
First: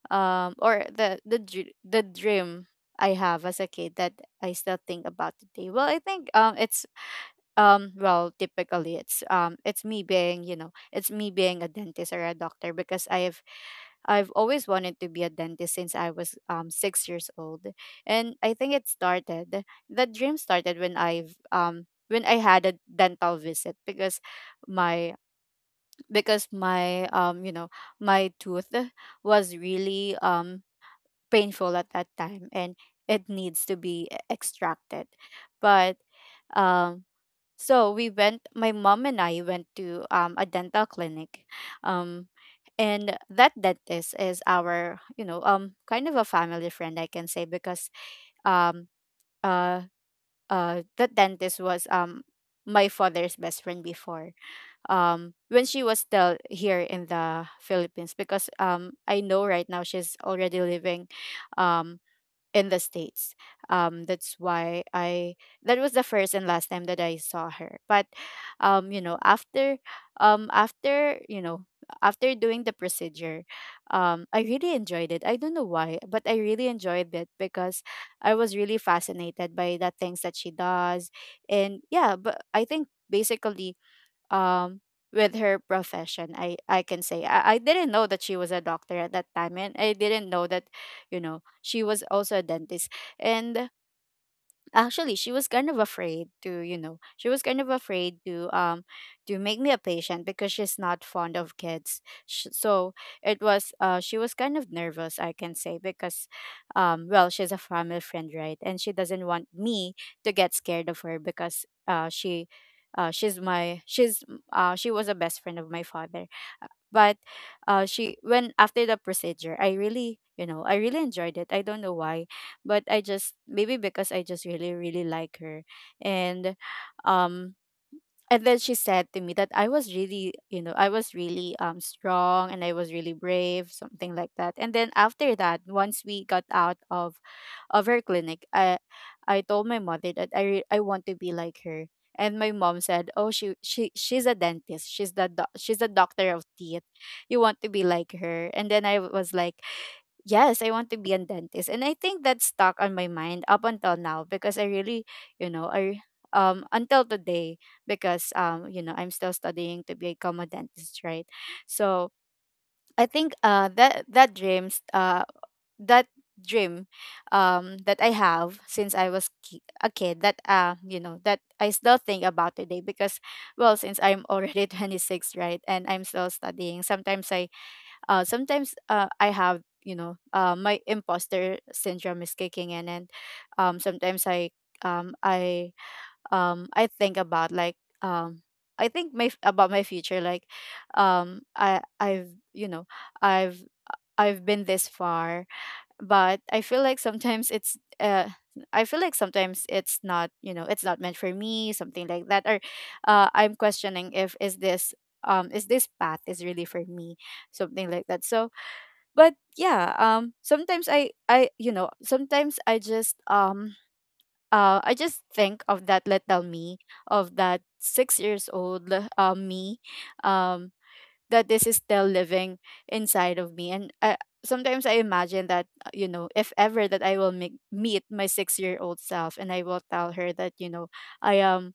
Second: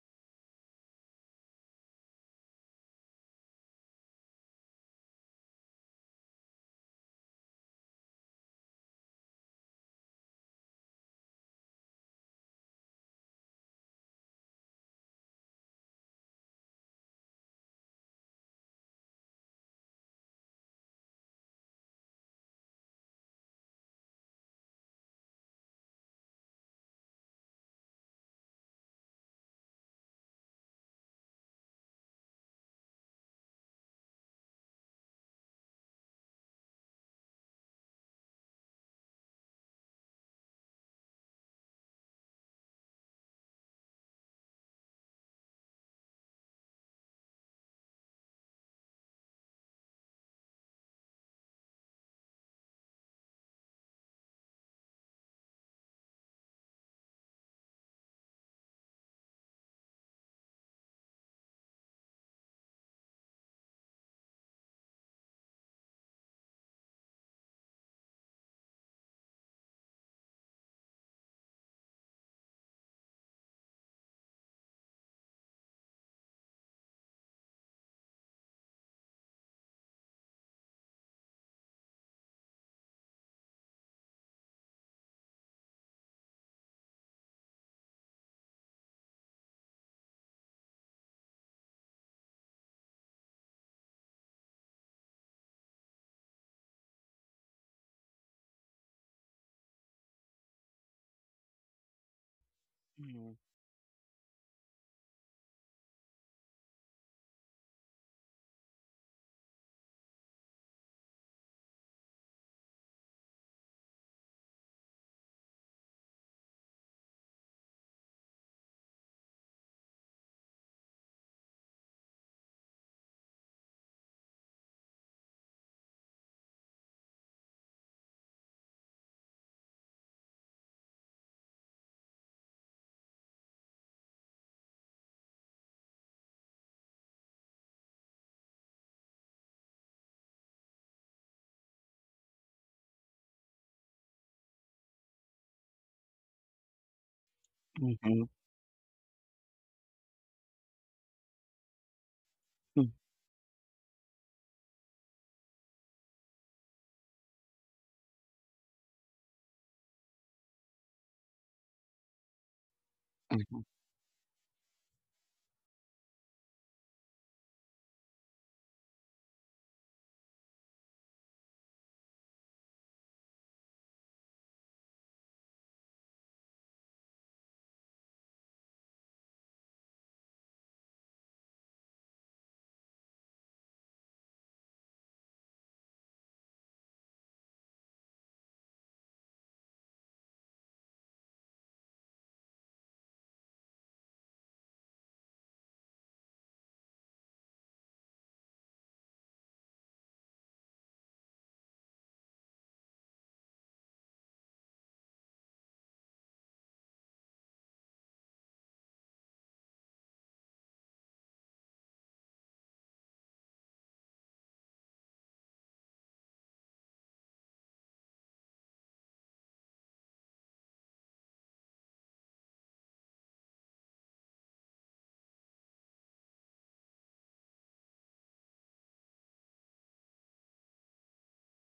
[SPEAKER 1] um or the the dr- the dream I have as a kid that I still think about today. Well, I think um it's, um well, typically it's, um it's me being, you know, it's me being a dentist or a doctor, because I've I've always wanted to be a dentist since I was um six years old, and I think it started, the dream started when I've um when I had a dental visit, because my, because my, um you know, my tooth was really um painful at that time and it needs to be e- extracted. But um so we went, my mom and I went to um, a dental clinic, um and that dentist is our, you know, um kind of a family friend, I can say, because um uh uh the dentist was, um my father's best friend before, um when she was still here in the Philippines, because um I know right now she's already living um in the States. Um that's why I, that was the first and last time that I saw her. But um You know, after, um after, you know, after doing the procedure, um I really enjoyed it. I don't know why, but I really enjoyed it because I was really fascinated by the things that she does. And yeah, but I think basically, um with her profession, i i can say, I, I didn't know that she was a doctor at that time, and I didn't know that, you know, she was also a dentist. And actually, she was kind of afraid to, you know, she was kind of afraid to, um to make me a patient because she's not fond of kids. Sh- so
[SPEAKER 2] Mm-hmm.
[SPEAKER 1] it was, uh she was kind of nervous, I can say, because, um well, she's a family friend, right, and she doesn't want me to get scared of her because, uh she uh she's my, she's, uh she was a best friend of my father. But uh She, when after the procedure, I really, you know, I really enjoyed it. I don't know why, but I just, maybe because I just really really like her. And um and then she said to me that I was really, you know, I was really um strong, and I was really brave, something like that. And then after that, once we got out of of her clinic, I I told my mother that I re- I want to be like her. And my mom said, "Oh, she she she's a dentist. She's the doc she's the doctor of teeth. You want to be like her." And then I was like, yes, I want to be a dentist. And I think that's stuck on
[SPEAKER 2] Mm-hmm.
[SPEAKER 1] my mind up until now because I really, you know, I, um until today, because, um you know, I'm still studying to become a dentist, right? So, I think uh that that dreams uh that dream um that I have since I was ki- a kid, that, uh you know, that I still think about today. Because, well, since I'm already twenty-six, right, and I'm still studying, sometimes I, uh, sometimes uh, I have, you know, uh, my imposter syndrome is kicking in, and um, sometimes I um, I um, I think about like, um, I think my f- about my future, like, um, I I've you know I've I've been this far, but I feel like sometimes it's, uh, I feel like sometimes it's not, you know, it's not meant for me, something like that, or uh, I'm questioning if is this, um is this path is really for me, something like that. So, but yeah, um sometimes i i, you know, sometimes I just, um uh I just think of that little me, of that six years old, uh, me, um that this is still living inside of me. And I, sometimes I imagine that, uh, you know, if ever that I will make, meet my six year old self, and I will tell her that, you know, I am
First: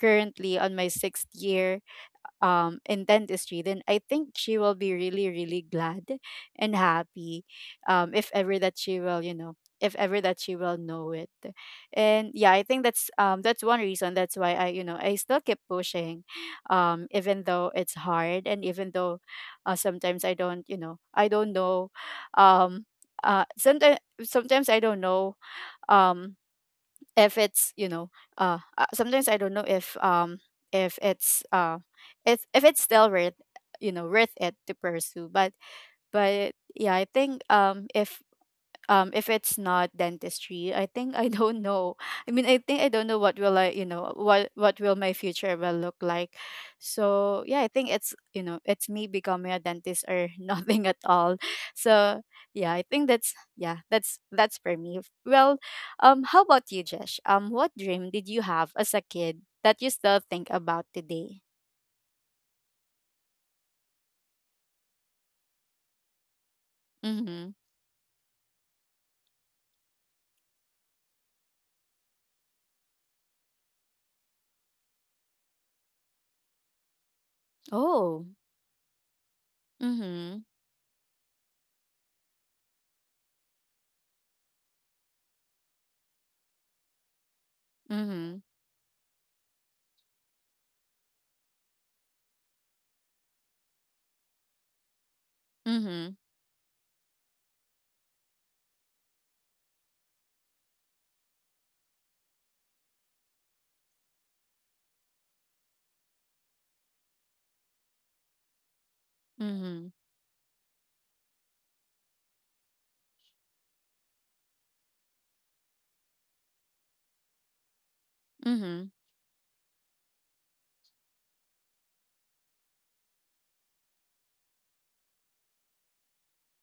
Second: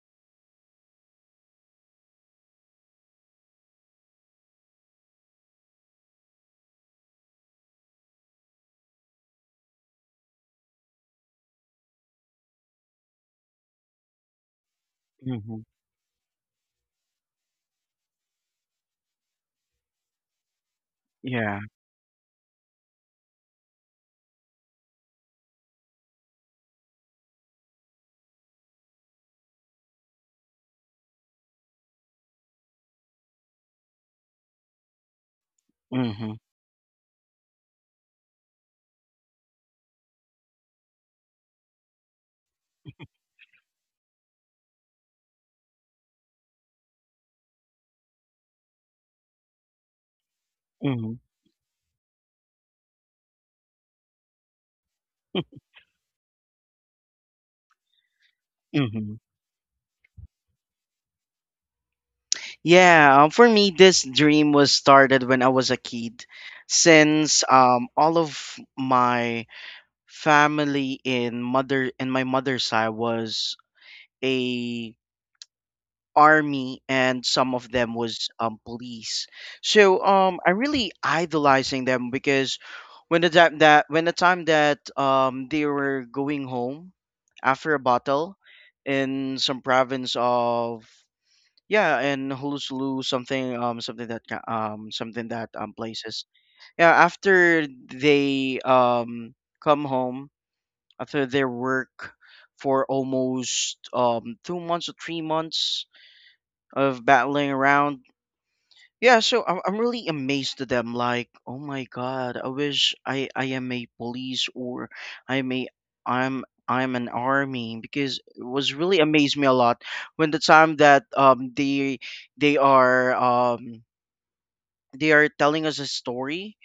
[SPEAKER 1] currently on my sixth year um in dentistry, then I think she will be really really glad and happy um if ever that she will, you know, if ever that she will know it. And yeah, I think that's, um that's one reason, that's why I, you know, I still keep
[SPEAKER 2] Mm-hmm.
[SPEAKER 1] pushing, um even though it's hard, and even though uh, sometimes I don't, you know, I don't
[SPEAKER 2] Yeah.
[SPEAKER 1] know, um uh sometimes, sometimes I don't know, um if it's, you know, uh uh, sometimes I don't know if, um if it's, uh if if it's still worth, you know, worth it to pursue, but
[SPEAKER 2] Mm-hmm.
[SPEAKER 1] but yeah, I think, um if um if it's not dentistry, I think I don't know. I mean, I think I don't know what will I, you know, what what will my future will look like. So yeah, I think it's, you know, it's me becoming a dentist, or nothing at
[SPEAKER 2] Mm-hmm.
[SPEAKER 1] all. So yeah, I think that's, yeah, that's that's for me. Well, um how about you, Jesh? Um what dream did you have as a
[SPEAKER 2] Mm-hmm.
[SPEAKER 1] kid that you still think about today?
[SPEAKER 2] Yeah, um, for me, this dream was started when I was a kid, since
[SPEAKER 1] Mm-hmm.
[SPEAKER 2] um, all of my family in mother in my mother's side was a army, and some of them
[SPEAKER 1] Oh.
[SPEAKER 2] was um, police. So um,
[SPEAKER 1] Mm-hmm.
[SPEAKER 2] I really idolizing them because when the time that when the time that um, they were going home after a battle
[SPEAKER 1] Mm-hmm.
[SPEAKER 2] in some province of, yeah, and Hulusulu, something, um something that ca- um something that um
[SPEAKER 1] Mm-hmm.
[SPEAKER 2] places. Yeah, after they um come home after their work for almost um two months or three months of battling around. Yeah, so I'm I'm
[SPEAKER 1] Mm-hmm.
[SPEAKER 2] really amazed to them. Like, oh my God, I wish I I am a police, or I'm a, I'm I'm an army, because it was
[SPEAKER 1] Mm-hmm.
[SPEAKER 2] really amazed me a lot when the time that um they they are um they are telling us a story.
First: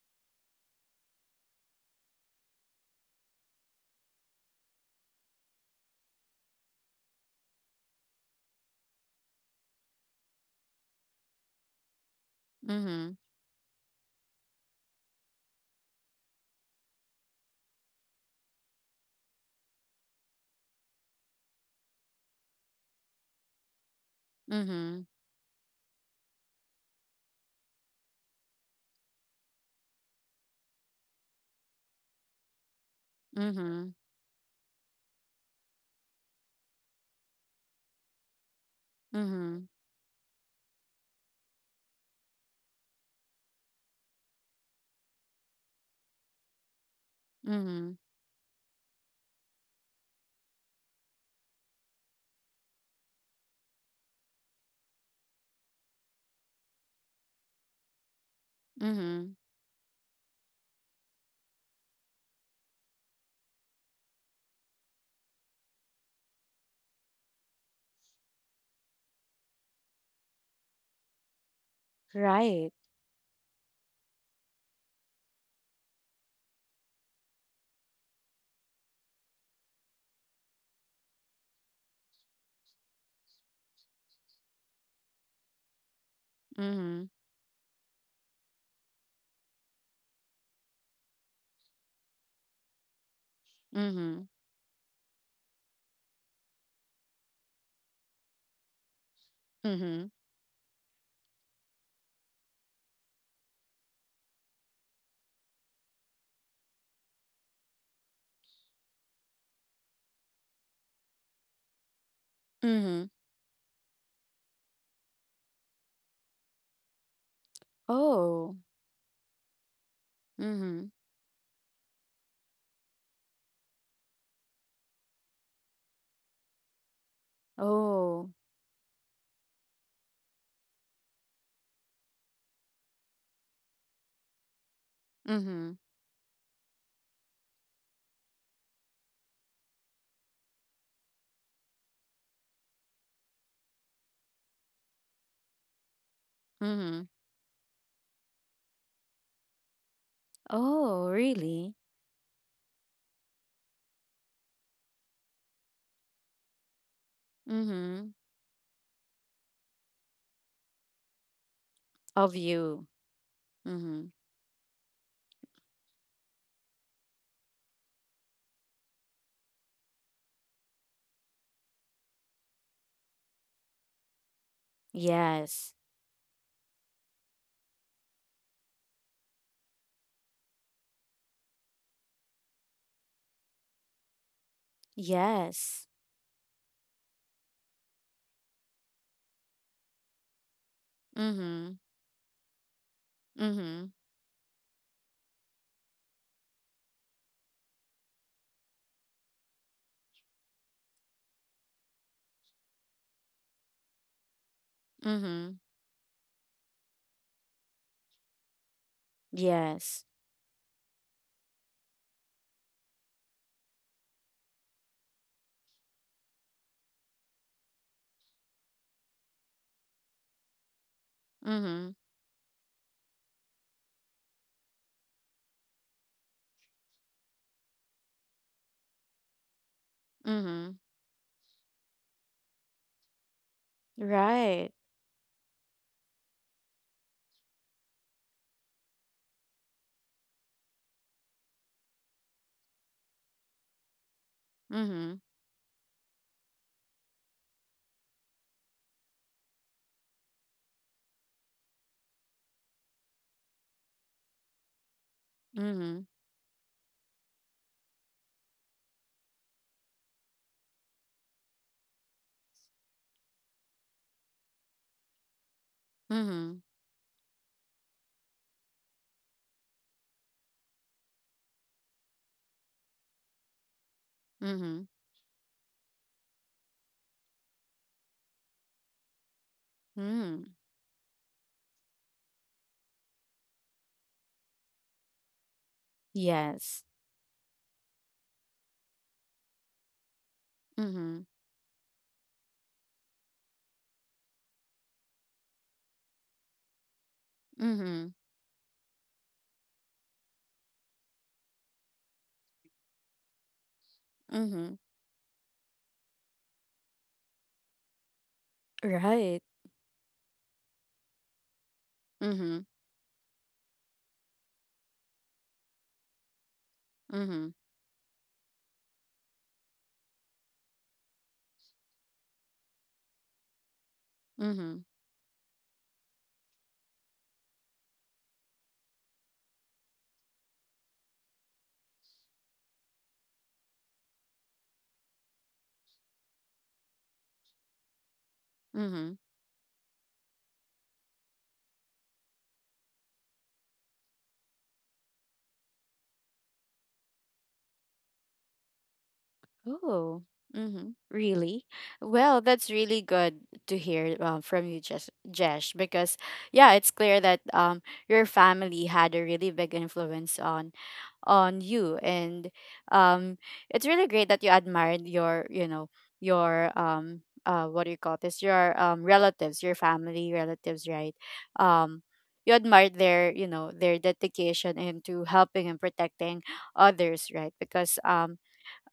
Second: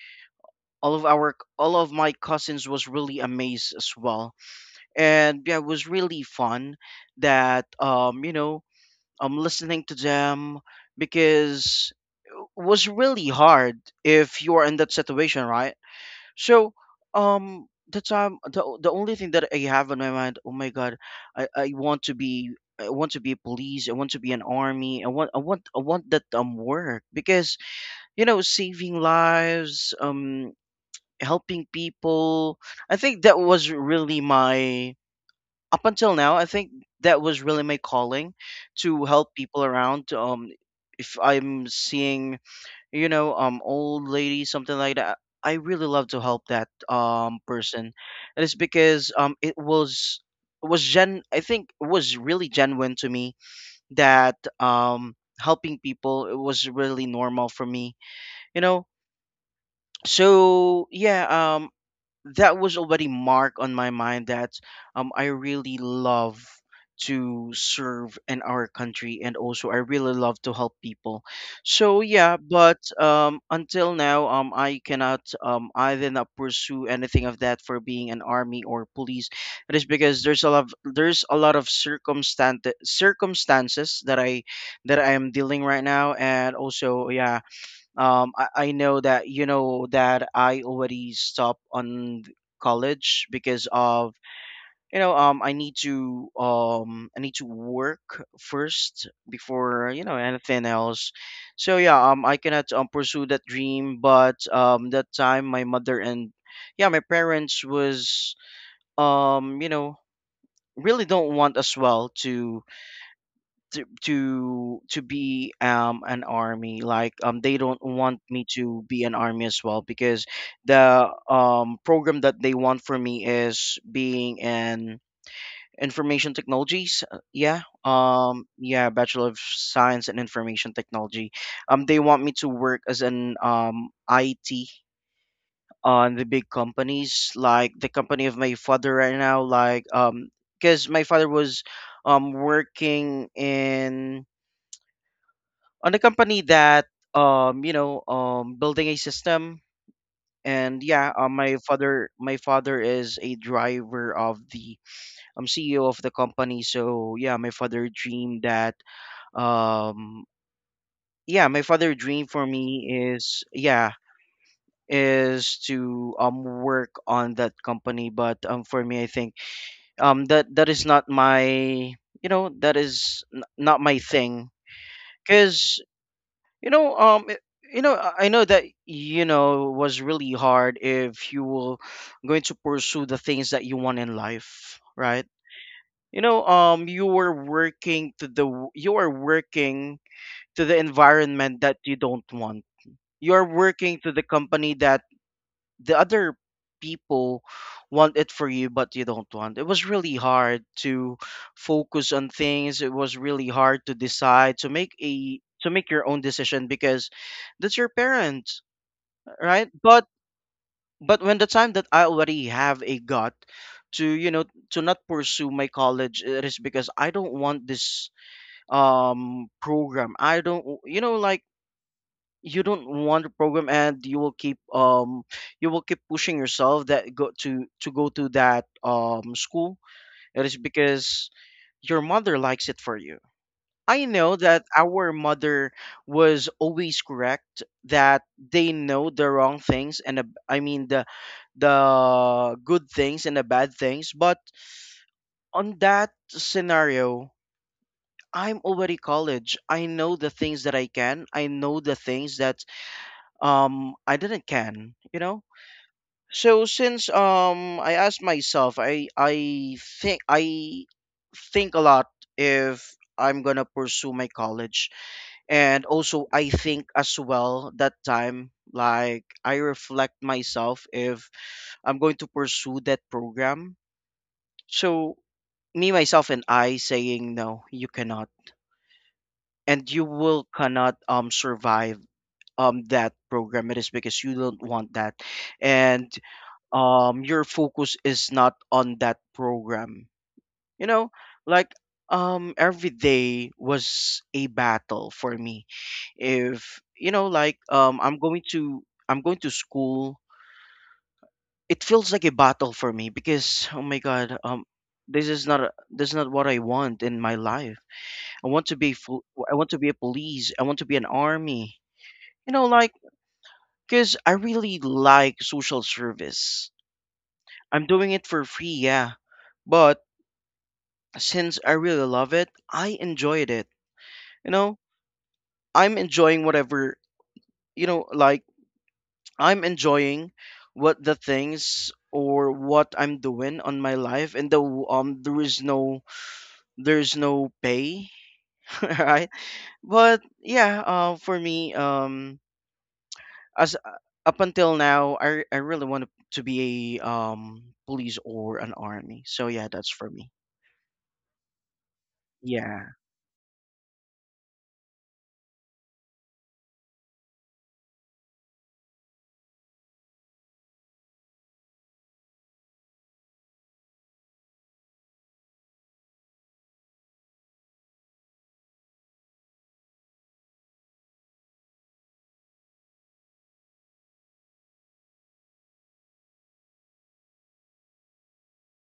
[SPEAKER 2] All of our all of my cousins was really amazed as well, and yeah, it was really fun that um you know, I'm listening to them because was
[SPEAKER 1] Mm-hmm.
[SPEAKER 2] really hard if you are in that situation, right? So, um, the time the o- the only thing that I have in my mind, oh my God, I, I want to be, I want to be police, I want to be an
[SPEAKER 1] Mm-hmm.
[SPEAKER 2] army, I want I want I want that um work, because you know, saving lives, um, helping people. I think that was
[SPEAKER 1] Mhm.
[SPEAKER 2] really my, up until now. I think that was really my calling to help people
[SPEAKER 1] Mhm.
[SPEAKER 2] around. Um, if I'm seeing, you know, um, old lady, something like that. I really love to help that um person.
[SPEAKER 1] Mhm.
[SPEAKER 2] It is because um it was was gen I think it was really genuine to me that um helping people, it was really normal for me. You know,
[SPEAKER 1] Mhm.
[SPEAKER 2] so yeah, um that was already marked on my mind that um, I really love to serve in our country, and also I really love to help people. So yeah,
[SPEAKER 1] Right.
[SPEAKER 2] but um, until now, um, I cannot, um, I did not pursue anything of that for being an army or police. It is because there's a lot, of, there's a lot of circumstance circumstances that I that I am dealing right now, and also
[SPEAKER 1] Mhm.
[SPEAKER 2] yeah, um I, I know that you know that I already stopped on th- college because of
[SPEAKER 1] Mhm.
[SPEAKER 2] you know um I need to um I need to work first before you
[SPEAKER 1] Mhm.
[SPEAKER 2] know anything else. So yeah, um I cannot um, pursue that dream. But um that time, my mother and yeah my parents was, um you know really don't want as well to
[SPEAKER 1] Mhm.
[SPEAKER 2] to to to be um an army. Like, um they don't want me
[SPEAKER 1] Oh.
[SPEAKER 2] to be an army as well, because
[SPEAKER 1] Mhm.
[SPEAKER 2] the um program that they want for me is being an information technologies, uh, yeah
[SPEAKER 1] Oh.
[SPEAKER 2] um yeah bachelor of science in information technology. Um they want me to work as an um I T
[SPEAKER 1] Mhm.
[SPEAKER 2] on the big companies, like the company of my father right now. Like, um because my father was um working in on a company that,
[SPEAKER 1] Mhm.
[SPEAKER 2] um you know um building a system. And
[SPEAKER 1] Oh,
[SPEAKER 2] yeah, uh, my
[SPEAKER 1] really?
[SPEAKER 2] father my father is a driver of the um C E O of the company. So yeah, my father
[SPEAKER 1] Mhm.
[SPEAKER 2] dreamed that, um yeah my father dream
[SPEAKER 1] Of
[SPEAKER 2] for
[SPEAKER 1] you.
[SPEAKER 2] me is yeah
[SPEAKER 1] Mhm.
[SPEAKER 2] is to um work on that company. But um for me, I think um that that is not my, you know that is n- not my thing.
[SPEAKER 1] Yes.
[SPEAKER 2] Because You know, um, it- you know, I I know that you know was really hard if you were going to pursue the things that you want in life, right?
[SPEAKER 1] Yes.
[SPEAKER 2] You know, um, you were working to the w- you are working to the environment that
[SPEAKER 1] Mhm.
[SPEAKER 2] you don't want. You are
[SPEAKER 1] Mhm.
[SPEAKER 2] working to the company that the other people want it for you, but you don't want it. Was really hard to focus on things. It was really hard to decide to make a
[SPEAKER 1] Mhm.
[SPEAKER 2] to make your own decision, because that's your parents, right?
[SPEAKER 1] Yes.
[SPEAKER 2] But but when the time that I already have a gut to you know to not pursue my college, it is because I don't want this um program. I don't, you know like,
[SPEAKER 1] Mhm.
[SPEAKER 2] you don't want to program, and you will keep, um you will keep pushing yourself that go to to go to that um school. It is
[SPEAKER 1] Mhm.
[SPEAKER 2] because your mother likes it for you. I know that
[SPEAKER 1] Right.
[SPEAKER 2] our mother was always correct, that they know the wrong things and, the- I mean, the the good things and the bad things. But
[SPEAKER 1] Mhm.
[SPEAKER 2] on that scenario, I'm already college. I know the things that I can. I know the things that, um I didn't can, you know?
[SPEAKER 1] Mhm.
[SPEAKER 2] So, since um I asked myself, I I think I think a lot if I'm gonna pursue my college. And also I
[SPEAKER 1] Mhm.
[SPEAKER 2] think as well that time, like, I reflect myself if I'm going to pursue that program.
[SPEAKER 1] Mhm.
[SPEAKER 2] So, me, myself, and I saying no, you cannot. And you will
[SPEAKER 1] Mhm.
[SPEAKER 2] cannot um survive um that program. It is because you don't want that. And
[SPEAKER 1] Yes.
[SPEAKER 2] um your focus is not on that program, you know,
[SPEAKER 1] Mhm.
[SPEAKER 2] like, um every day was a battle for me. If, you know like um
[SPEAKER 1] Mhm.
[SPEAKER 2] i'm going to i'm going to school, it feels like a battle for me, because, oh my god, um
[SPEAKER 1] Mhm.
[SPEAKER 2] this is not a, this is not what I want in my life. I want to be full,
[SPEAKER 1] Right.
[SPEAKER 2] I want to be a police, I want to be an army, you
[SPEAKER 1] Mhm.
[SPEAKER 2] know like because I really like social service.
[SPEAKER 1] Mhm.
[SPEAKER 2] I'm doing it for free, yeah. But since I really love it, I enjoyed it. You know,
[SPEAKER 1] Mhm.
[SPEAKER 2] I'm enjoying whatever, you know, like I'm enjoying what the things or what I'm doing on my life. And the um there is no there's no pay,
[SPEAKER 1] Mhm.
[SPEAKER 2] right? But yeah, uh, for me, um as uh, up until now, I I really want to be a um police or an army. So yeah, that's for
[SPEAKER 1] Oh,
[SPEAKER 2] me.
[SPEAKER 1] mm-hmm, really? Well, that's
[SPEAKER 2] Yeah.
[SPEAKER 1] really good to hear, um, from you, Jesh, Jesh, because yeah, it's clear that um your family had a really big influence on on you, and um it's really great that you admired your, you know, your, um uh what do you call this, your um relatives, your family relatives, right? um you admired their, you know, their dedication into helping and protecting others, right? Because, um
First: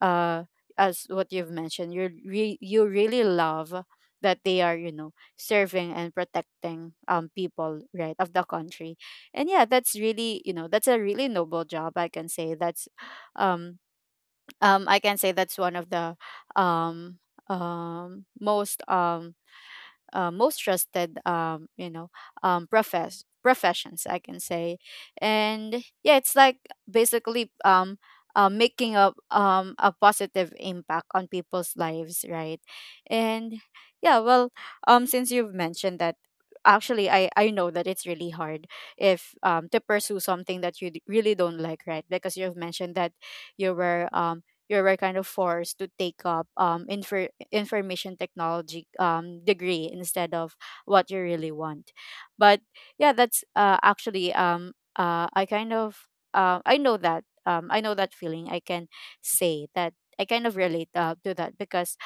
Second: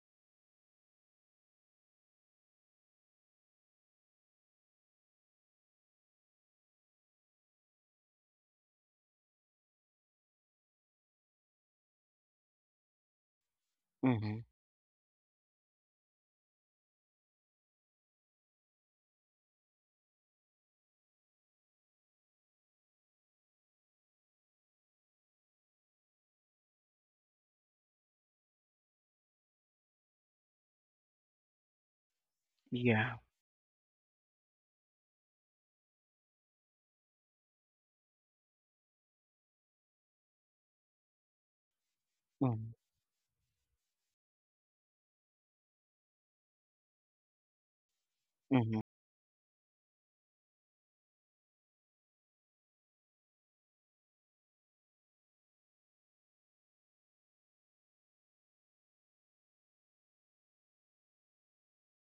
[SPEAKER 1] uh as what you've mentioned, you re- you really love that they are, you know, serving and protecting um people, right, of the country. And yeah, that's really, you know, that's a really noble job, I can say. That's, um
[SPEAKER 2] Mhm.
[SPEAKER 1] um I can say that's one of the um um most um uh, most trusted, um you know, um profess professions, I can say. And yeah, it's like basically, um uh, making a, um a positive impact on people's lives, right?
[SPEAKER 2] Yeah.
[SPEAKER 1] And yeah, well, um since you've mentioned that, actually, i i know that it's really hard, if um to pursue something that you d- really don't like, right? Because you've
[SPEAKER 2] Mhm.
[SPEAKER 1] mentioned that you were, um you were kind of forced to take up um infer information
[SPEAKER 2] Mhm.
[SPEAKER 1] technology um, degree, instead of what you really want. But yeah, that's, uh, actually um, uh, I kind of, uh, I know that, um, I know that feeling. I can say that I kind of relate, uh, to that, because,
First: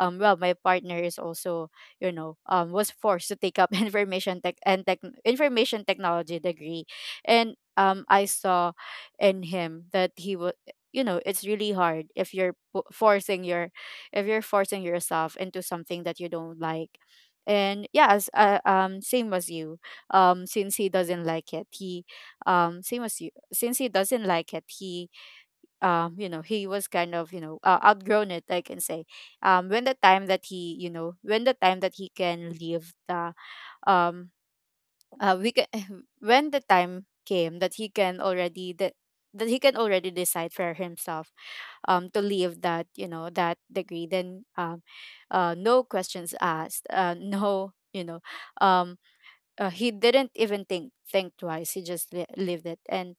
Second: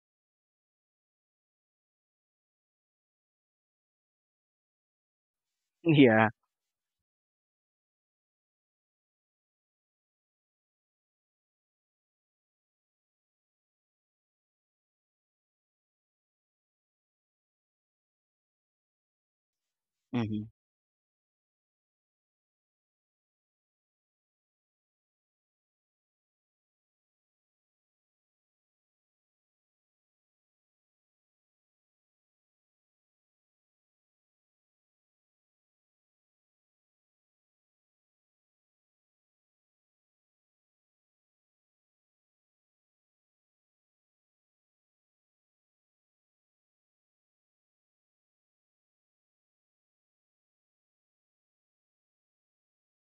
[SPEAKER 1] um, well, my partner is also, you know, um, was forced to take up information tech and tech information
[SPEAKER 2] Yeah.
[SPEAKER 1] technology degree, and um, I saw in him that he was, you know, it's really hard if you're po- forcing your, if you're forcing yourself into something that you don't like. And yes, as, uh, um same as you, um
[SPEAKER 2] Mhm.
[SPEAKER 1] since he doesn't like it, he um same as you since he doesn't like it he um you know, he was kind of, you know, uh, outgrown it, I can say, um when the time that he, you know, when the time that he can leave the, um uh, we can when the time came that he can already that, that he can already decide for himself, um, to leave that, you know, that degree, then um, uh, no questions asked, uh, no, you know, um, uh, he didn't even think think twice, he just li- lived it. and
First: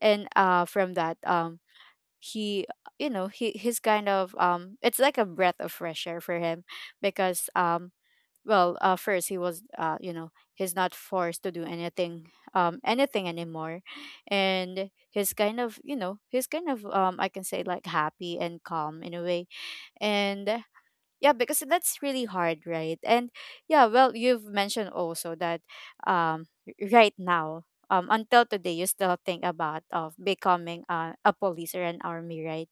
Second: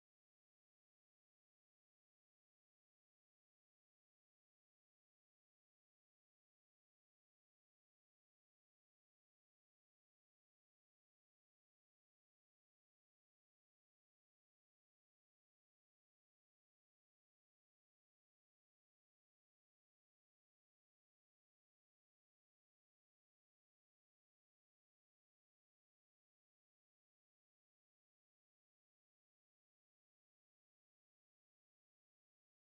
[SPEAKER 1] and uh, from that, um, he, you know, he he's kind of, um it's like a breath of fresh air for him, because, um well, uh, first he was, uh, you know, he's not forced to do anything, um anything anymore. And he's kind of, you know, he's kind of, um I can say, like happy and calm in a way. And yeah, because that's really hard, right? And yeah, well, you've mentioned also that, um r- right now, um until today, you still think about of becoming, uh, a police or an army, right?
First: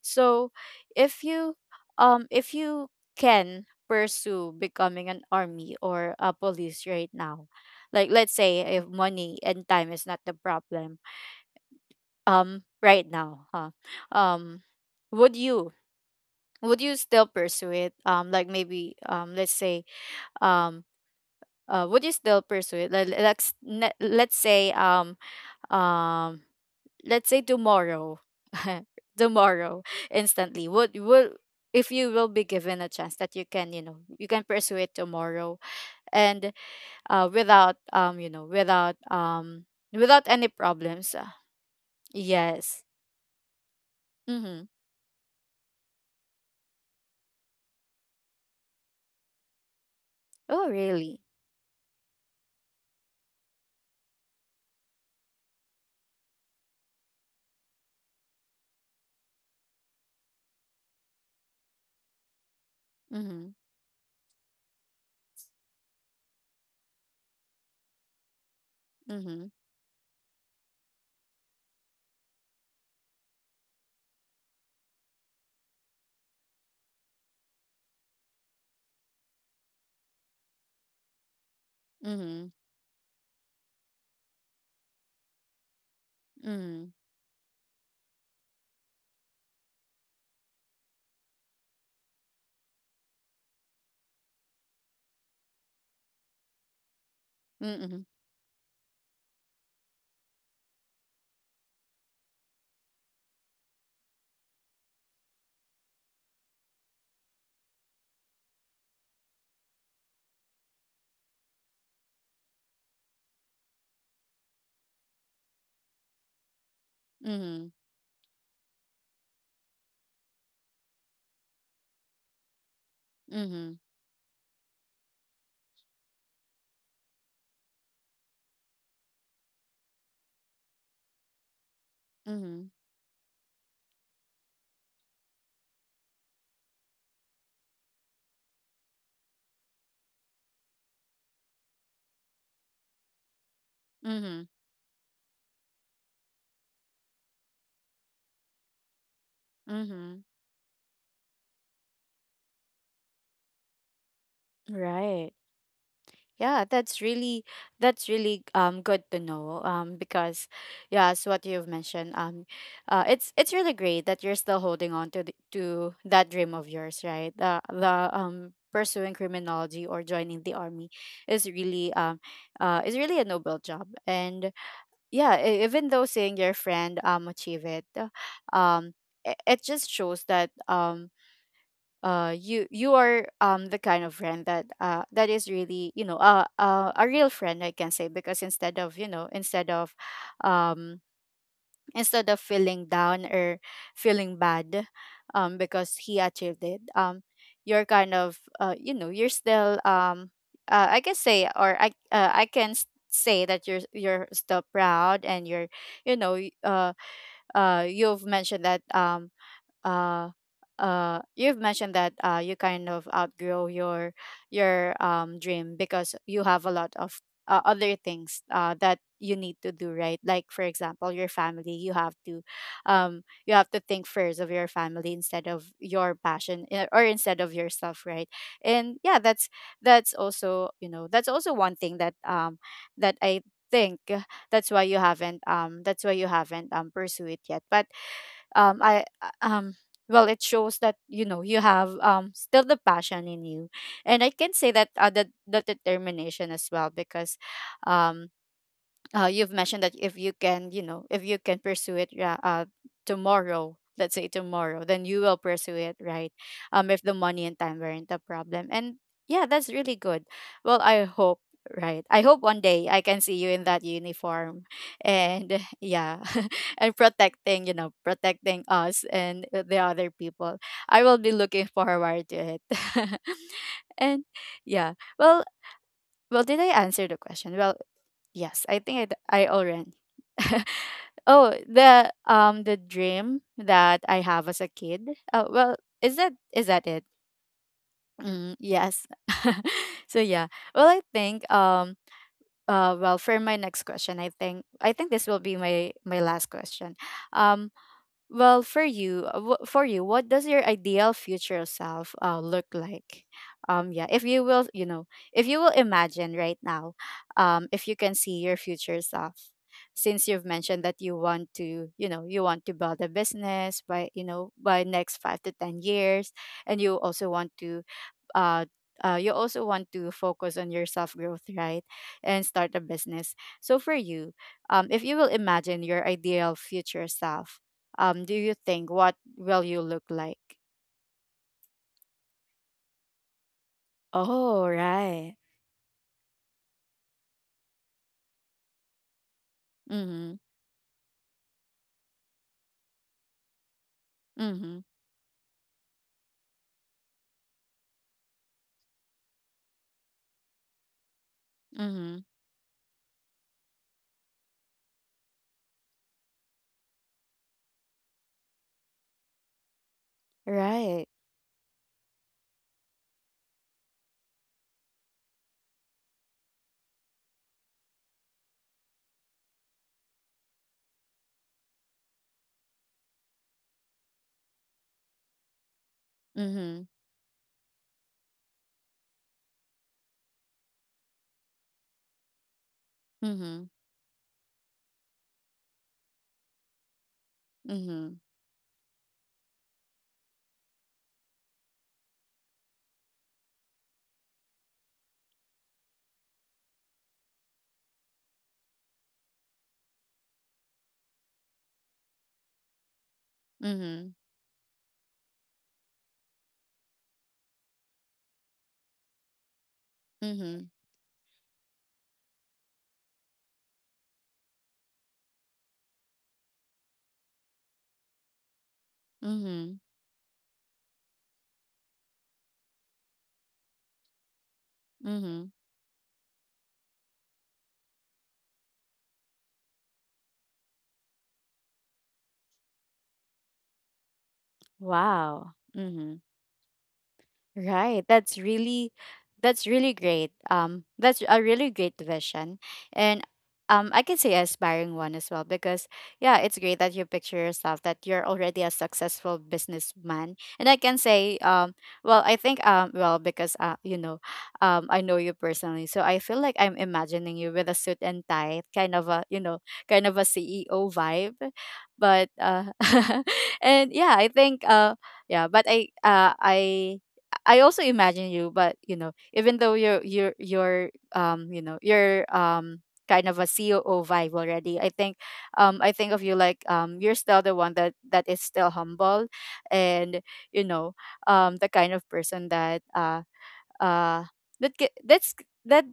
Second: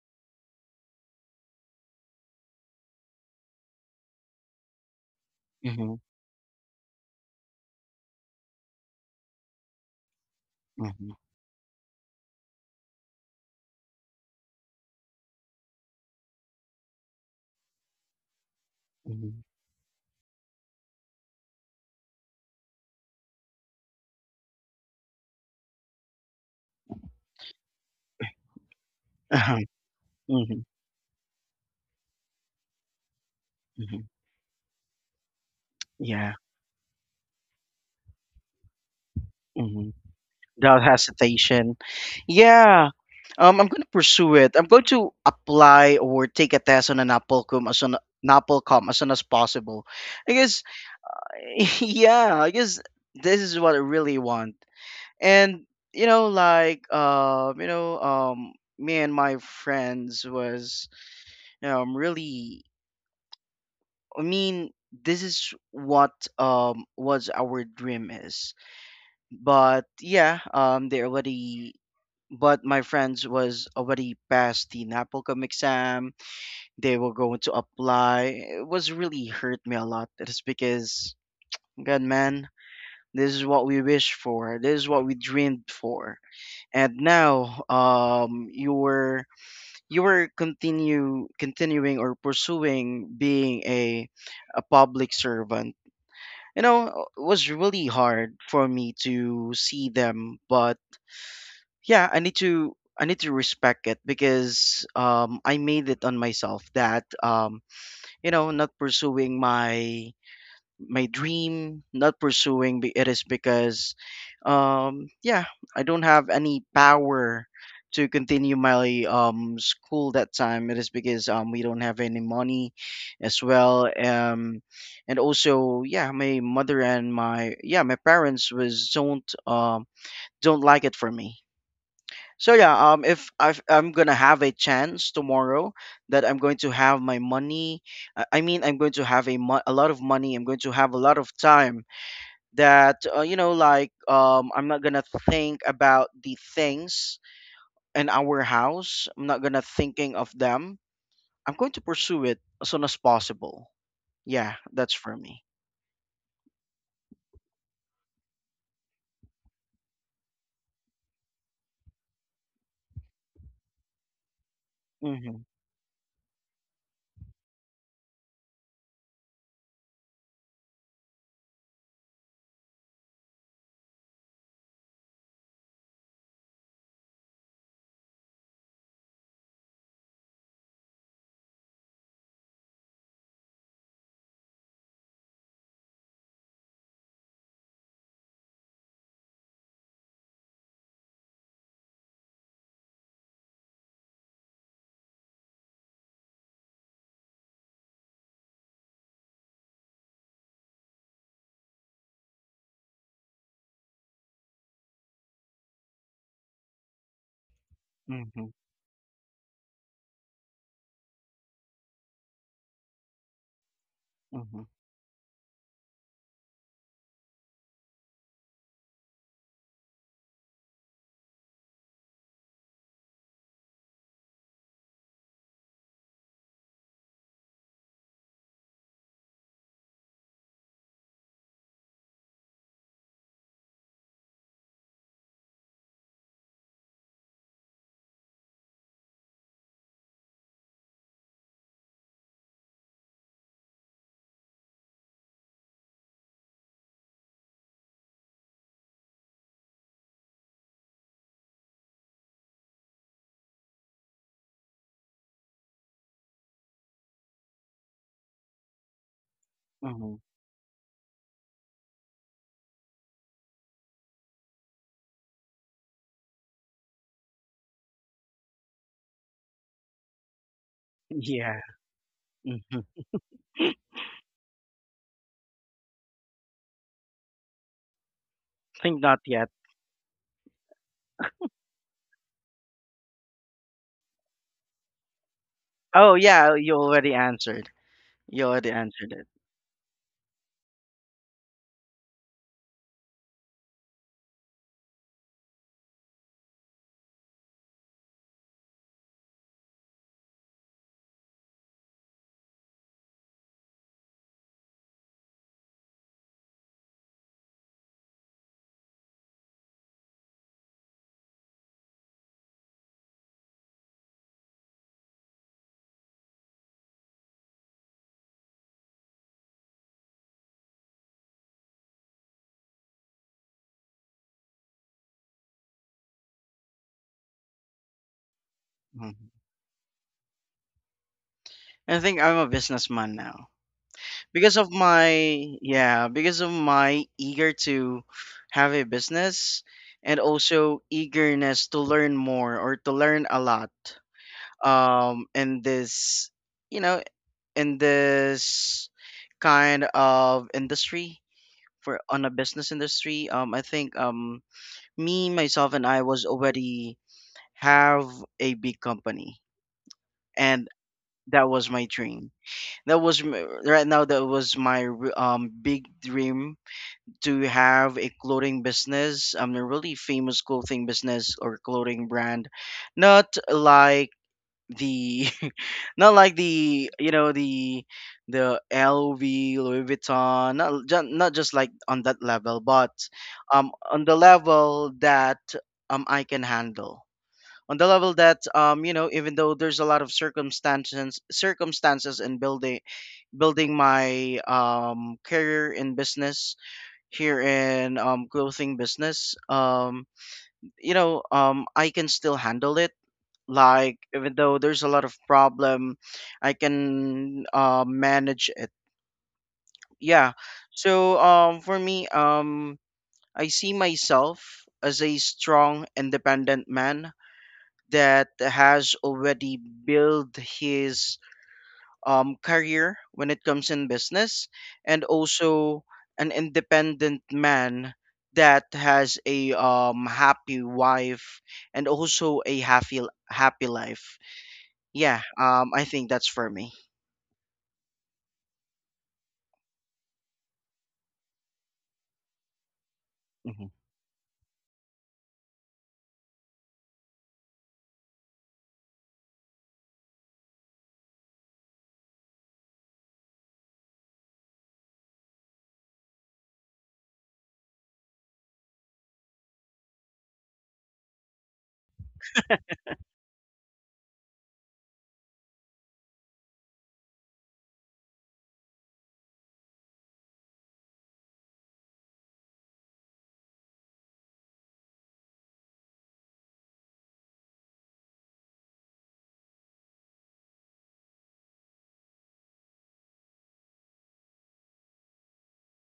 [SPEAKER 1] So, if you, um If you can pursue becoming an army
[SPEAKER 2] Mhm.
[SPEAKER 1] or a police right now, like let's say if money and time is not the problem,
[SPEAKER 2] Mhm,
[SPEAKER 1] um right now, huh? um would you would you still pursue it, um like maybe, um
[SPEAKER 2] mhm.
[SPEAKER 1] let's say, um uh would you still pursue it? Let- let's ne- let's say, um um let's say tomorrow.
[SPEAKER 2] Uh-huh.
[SPEAKER 1] Tomorrow,
[SPEAKER 2] Mhm,
[SPEAKER 1] instantly, would would if you will be given a chance that you can, you know,
[SPEAKER 2] mhm.
[SPEAKER 1] you can pursue it tomorrow,
[SPEAKER 2] Yeah.
[SPEAKER 1] and uh without um you know without um
[SPEAKER 2] Mhm.
[SPEAKER 1] without any
[SPEAKER 2] Without
[SPEAKER 1] problems, uh,
[SPEAKER 2] hesitation.
[SPEAKER 1] yes.
[SPEAKER 2] Yeah. Um, I'm going to pursue it. I'm
[SPEAKER 1] Mhm.
[SPEAKER 2] going to apply or take a test on an Applecom as soon Applecom as soon as possible. I guess.
[SPEAKER 1] Oh, really?
[SPEAKER 2] Yeah, I guess this is what I really want. And, you know, like uh, you know, um me and my friends was, you know, I'm really
[SPEAKER 1] Mhm.
[SPEAKER 2] I mean, this is what um was our dream is.
[SPEAKER 1] Mhm.
[SPEAKER 2] But yeah, um, they already. But my friends was already past the NAPOCOM exam. They were going to apply. It was really hurt me a lot. It is because, God,
[SPEAKER 1] Mhm.
[SPEAKER 2] man, this is what we wished for. This is what we dreamed for.
[SPEAKER 1] Mhm.
[SPEAKER 2] And now, um, you were you were continue continuing or pursuing being a a public servant. You know, it was really
[SPEAKER 1] Mhm.
[SPEAKER 2] hard for me to see them, but yeah, i need to i need to respect it, because um I made it on myself that, um you know not pursuing my my dream, not pursuing, be- it is because um yeah, I don't have any power
[SPEAKER 1] Mhm.
[SPEAKER 2] to continue my um school that time. It is because um we don't have any money as
[SPEAKER 1] Mhm.
[SPEAKER 2] well. Um and also yeah, my mother and my yeah my parents was, don't um don't like it for me. So
[SPEAKER 1] Mhm.
[SPEAKER 2] yeah, um, if, I've, I'm gonna have a chance tomorrow that I'm going to have my money, I I mean, I'm going to have a mo- a lot of money. I'm going to have a lot of time that, uh, you know, like
[SPEAKER 1] Mhm.
[SPEAKER 2] um, I'm not gonna think about the things in our house. I'm not gonna thinking
[SPEAKER 1] Mhm.
[SPEAKER 2] of them. I'm going to pursue it as soon as possible. Yeah, that's for
[SPEAKER 1] Right.
[SPEAKER 2] me.
[SPEAKER 1] Yeah, that's really that's really um good to know, um because yeah, as what you've mentioned, um uh it's it's really great that you're still holding on to the,
[SPEAKER 2] Mm-hmm.
[SPEAKER 1] to that dream of yours, right? The the um pursuing criminology or joining the army is really um uh is really a noble job. And yeah, e- even though seeing your friend um achieve it, uh, um it, it just shows that, um uh you you are um the kind of friend that uh that is really, you know, uh, uh a real friend, I can say, because instead of you know instead of um instead of feeling down or feeling bad, um because he achieved it. Um you're kind of, uh you know, you're still, um uh, I can say, or i uh, I can s- say that you're you're still proud, and you're you know y- uh uh you've
[SPEAKER 2] Mm-hmm.
[SPEAKER 1] mentioned that, um uh uh you've mentioned that uh you kind of outgrow your
[SPEAKER 2] Mm-hmm.
[SPEAKER 1] your um dream, because you have a lot of, uh, other things uh that you need to do, right, like for example your family. You have to, um you have to think first of your family instead of your passion, eh, or instead of yourself, right? And yeah, that's that's also you know that's also one thing that, um that I think, uh, that's why you haven't um that's why you haven't, um pursue it yet. But, um I uh, um well, it shows that, you know, you have um still the passion in you. And I can say that, uh, the, the determination as well, because um uh, you've mentioned that if you can, you know, if you can pursue it, ra- uh, tomorrow, let's say tomorrow, then you will pursue it, right? Um, if the money and time weren't a problem. And yeah, that's really
[SPEAKER 2] Mm-hmm.
[SPEAKER 1] good. Well, I hope, right? I hope one day I can see you in that uniform and yeah, and protecting, you know, protecting us and the other people. I will be
[SPEAKER 2] Yeah.
[SPEAKER 1] looking forward to it.
[SPEAKER 2] Mm-hmm.
[SPEAKER 1] And yeah, well, well, did I answer the question? Well, yes, I think
[SPEAKER 2] Think
[SPEAKER 1] I d-
[SPEAKER 2] not
[SPEAKER 1] I
[SPEAKER 2] yet.
[SPEAKER 1] already. Oh, the um the dream that I have as a kid. Oh, well,
[SPEAKER 2] Oh
[SPEAKER 1] is that
[SPEAKER 2] yeah,
[SPEAKER 1] is
[SPEAKER 2] you
[SPEAKER 1] that it?
[SPEAKER 2] already answered. You
[SPEAKER 1] Mm,
[SPEAKER 2] already
[SPEAKER 1] yes.
[SPEAKER 2] answered it.
[SPEAKER 1] So yeah. Well, I think, um uh well, for my next question, I think, I think this will be my my last question. Um well, for you, uh, wh- for you, what does your ideal future self, uh, look like? Um, yeah, if you will, you know, if you will imagine right now, um, if you can see your future self, since you've mentioned that you want to, you know, you want to build a business by, you know, by next five to ten years, and you also want to, uh, uh, you also want to focus on your self growth, right? And start a business. So for you, um, if you will imagine your ideal future self, um, do you think what
[SPEAKER 2] Mhm.
[SPEAKER 1] will you look like?
[SPEAKER 2] I think I'm a businessman now, because
[SPEAKER 1] Oh,
[SPEAKER 2] of my
[SPEAKER 1] right.
[SPEAKER 2] yeah because of my eager to have a business, and
[SPEAKER 1] Mm-hmm.
[SPEAKER 2] also eagerness to learn more, or to learn a lot,
[SPEAKER 1] Mm-hmm.
[SPEAKER 2] um in this you know in this kind of industry. For
[SPEAKER 1] Mm-hmm.
[SPEAKER 2] on a business industry, um I think, um me, myself, and I was already have a big company. And
[SPEAKER 1] Right.
[SPEAKER 2] that was my dream. That was m- right now that was my r- um big dream, to have a clothing business, um a really famous clothing business or clothing brand. Not like the not like
[SPEAKER 1] Mm-hmm.
[SPEAKER 2] the you know the the L V, Louis Vuitton, not ju- not just like on that level. But
[SPEAKER 1] Mm-hmm.
[SPEAKER 2] um on the level that um I can handle, on the
[SPEAKER 1] Mm-hmm.
[SPEAKER 2] level that, um you know even though there's a lot of circumstances circumstances in building building my um career in business here in um clothing business, um you know um I can still handle it. Like,
[SPEAKER 1] Mm-hmm.
[SPEAKER 2] even though there's a lot of problem, I can, uh, manage it, yeah.
[SPEAKER 1] Mm-hmm.
[SPEAKER 2] So, um for me, um I see myself as a strong, independent man that has already
[SPEAKER 1] Mm-hmm.
[SPEAKER 2] built his um, career when it comes in business, and
[SPEAKER 1] Mm-hmm.
[SPEAKER 2] also an independent man that has a um, happy wife and also a happy happy life. Yeah,
[SPEAKER 1] Wow.
[SPEAKER 2] um, I think
[SPEAKER 1] Mm-hmm.
[SPEAKER 2] that's for me.
[SPEAKER 1] Right. That's really that's really great. Um that's a really great vision. And,
[SPEAKER 2] Mhm.
[SPEAKER 1] um I can say aspiring one as well, because yeah, it's great that you picture yourself that you're already a successful businessman. And I can say, um well, I think, um well, because uh you know, um I know you personally. So I feel like I'm imagining you with a suit and tie, kind of a, you know, kind of a C E O vibe. But, uh and yeah, I think, uh yeah, but I uh I I also imagine you, but you know, even though you're you're you're um you know you're um kind of a C O O vibe already, I think, um I think of you like, um you're still the one that that is still humble, and you know, um the kind of person that uh uh that ca- that's that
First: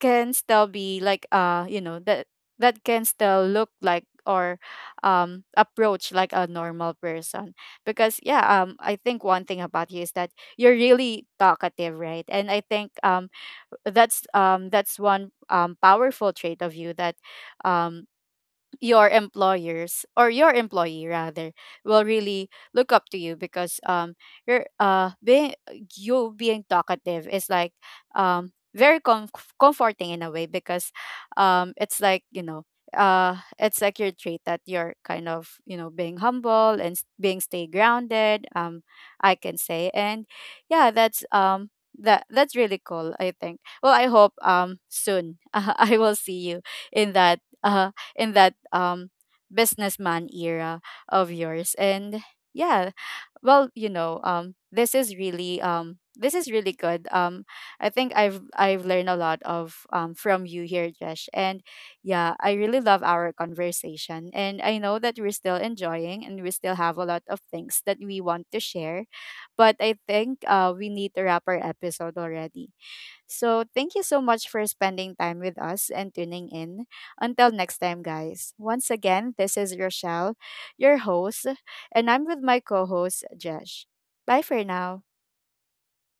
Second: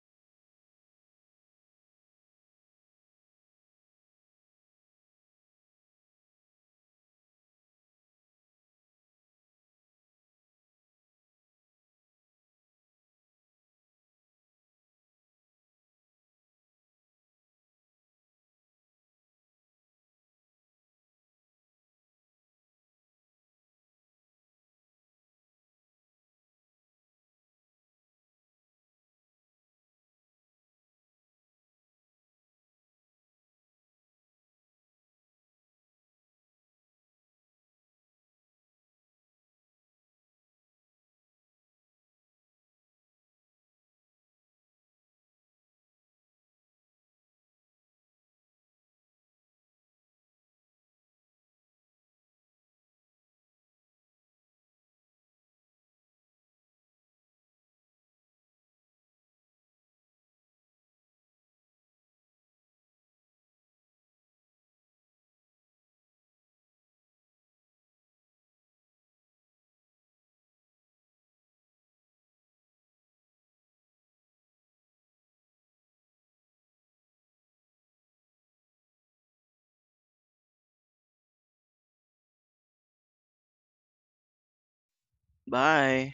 [SPEAKER 1] can still be like, uh you know, that that can still look like, or um approach like a normal person, because yeah, um I think one thing about you is that you're really talkative, right? And I think, um that's um that's one, um powerful trait of you, that um your employers, or your employee rather, will really look up to you, because, um you're uh being you being talkative is like, um very com- comforting in a way, because, um it's like, you know, uh it's like your trait that you're kind of, you know, being humble and s- being stay grounded, um I can say. And yeah, that's um that that's really cool, I think. Well, I hope, um soon I will see you in that, uh, in that um businessman era of yours, and yeah, well, you know, um this is really um this is really good. um I think i've i've learned a lot of, um from you here, Josh, and yeah, I really love our conversation, and I know that we're still enjoying and we still have a lot of things that we want to share, but I think uh we need to wrap our episode already. So, thank you so much for spending time with us and tuning in. Until next time, guys. Once again, this is Rochelle, your host, and I'm with my co host, Jesh. Bye for now.
[SPEAKER 2] Bye.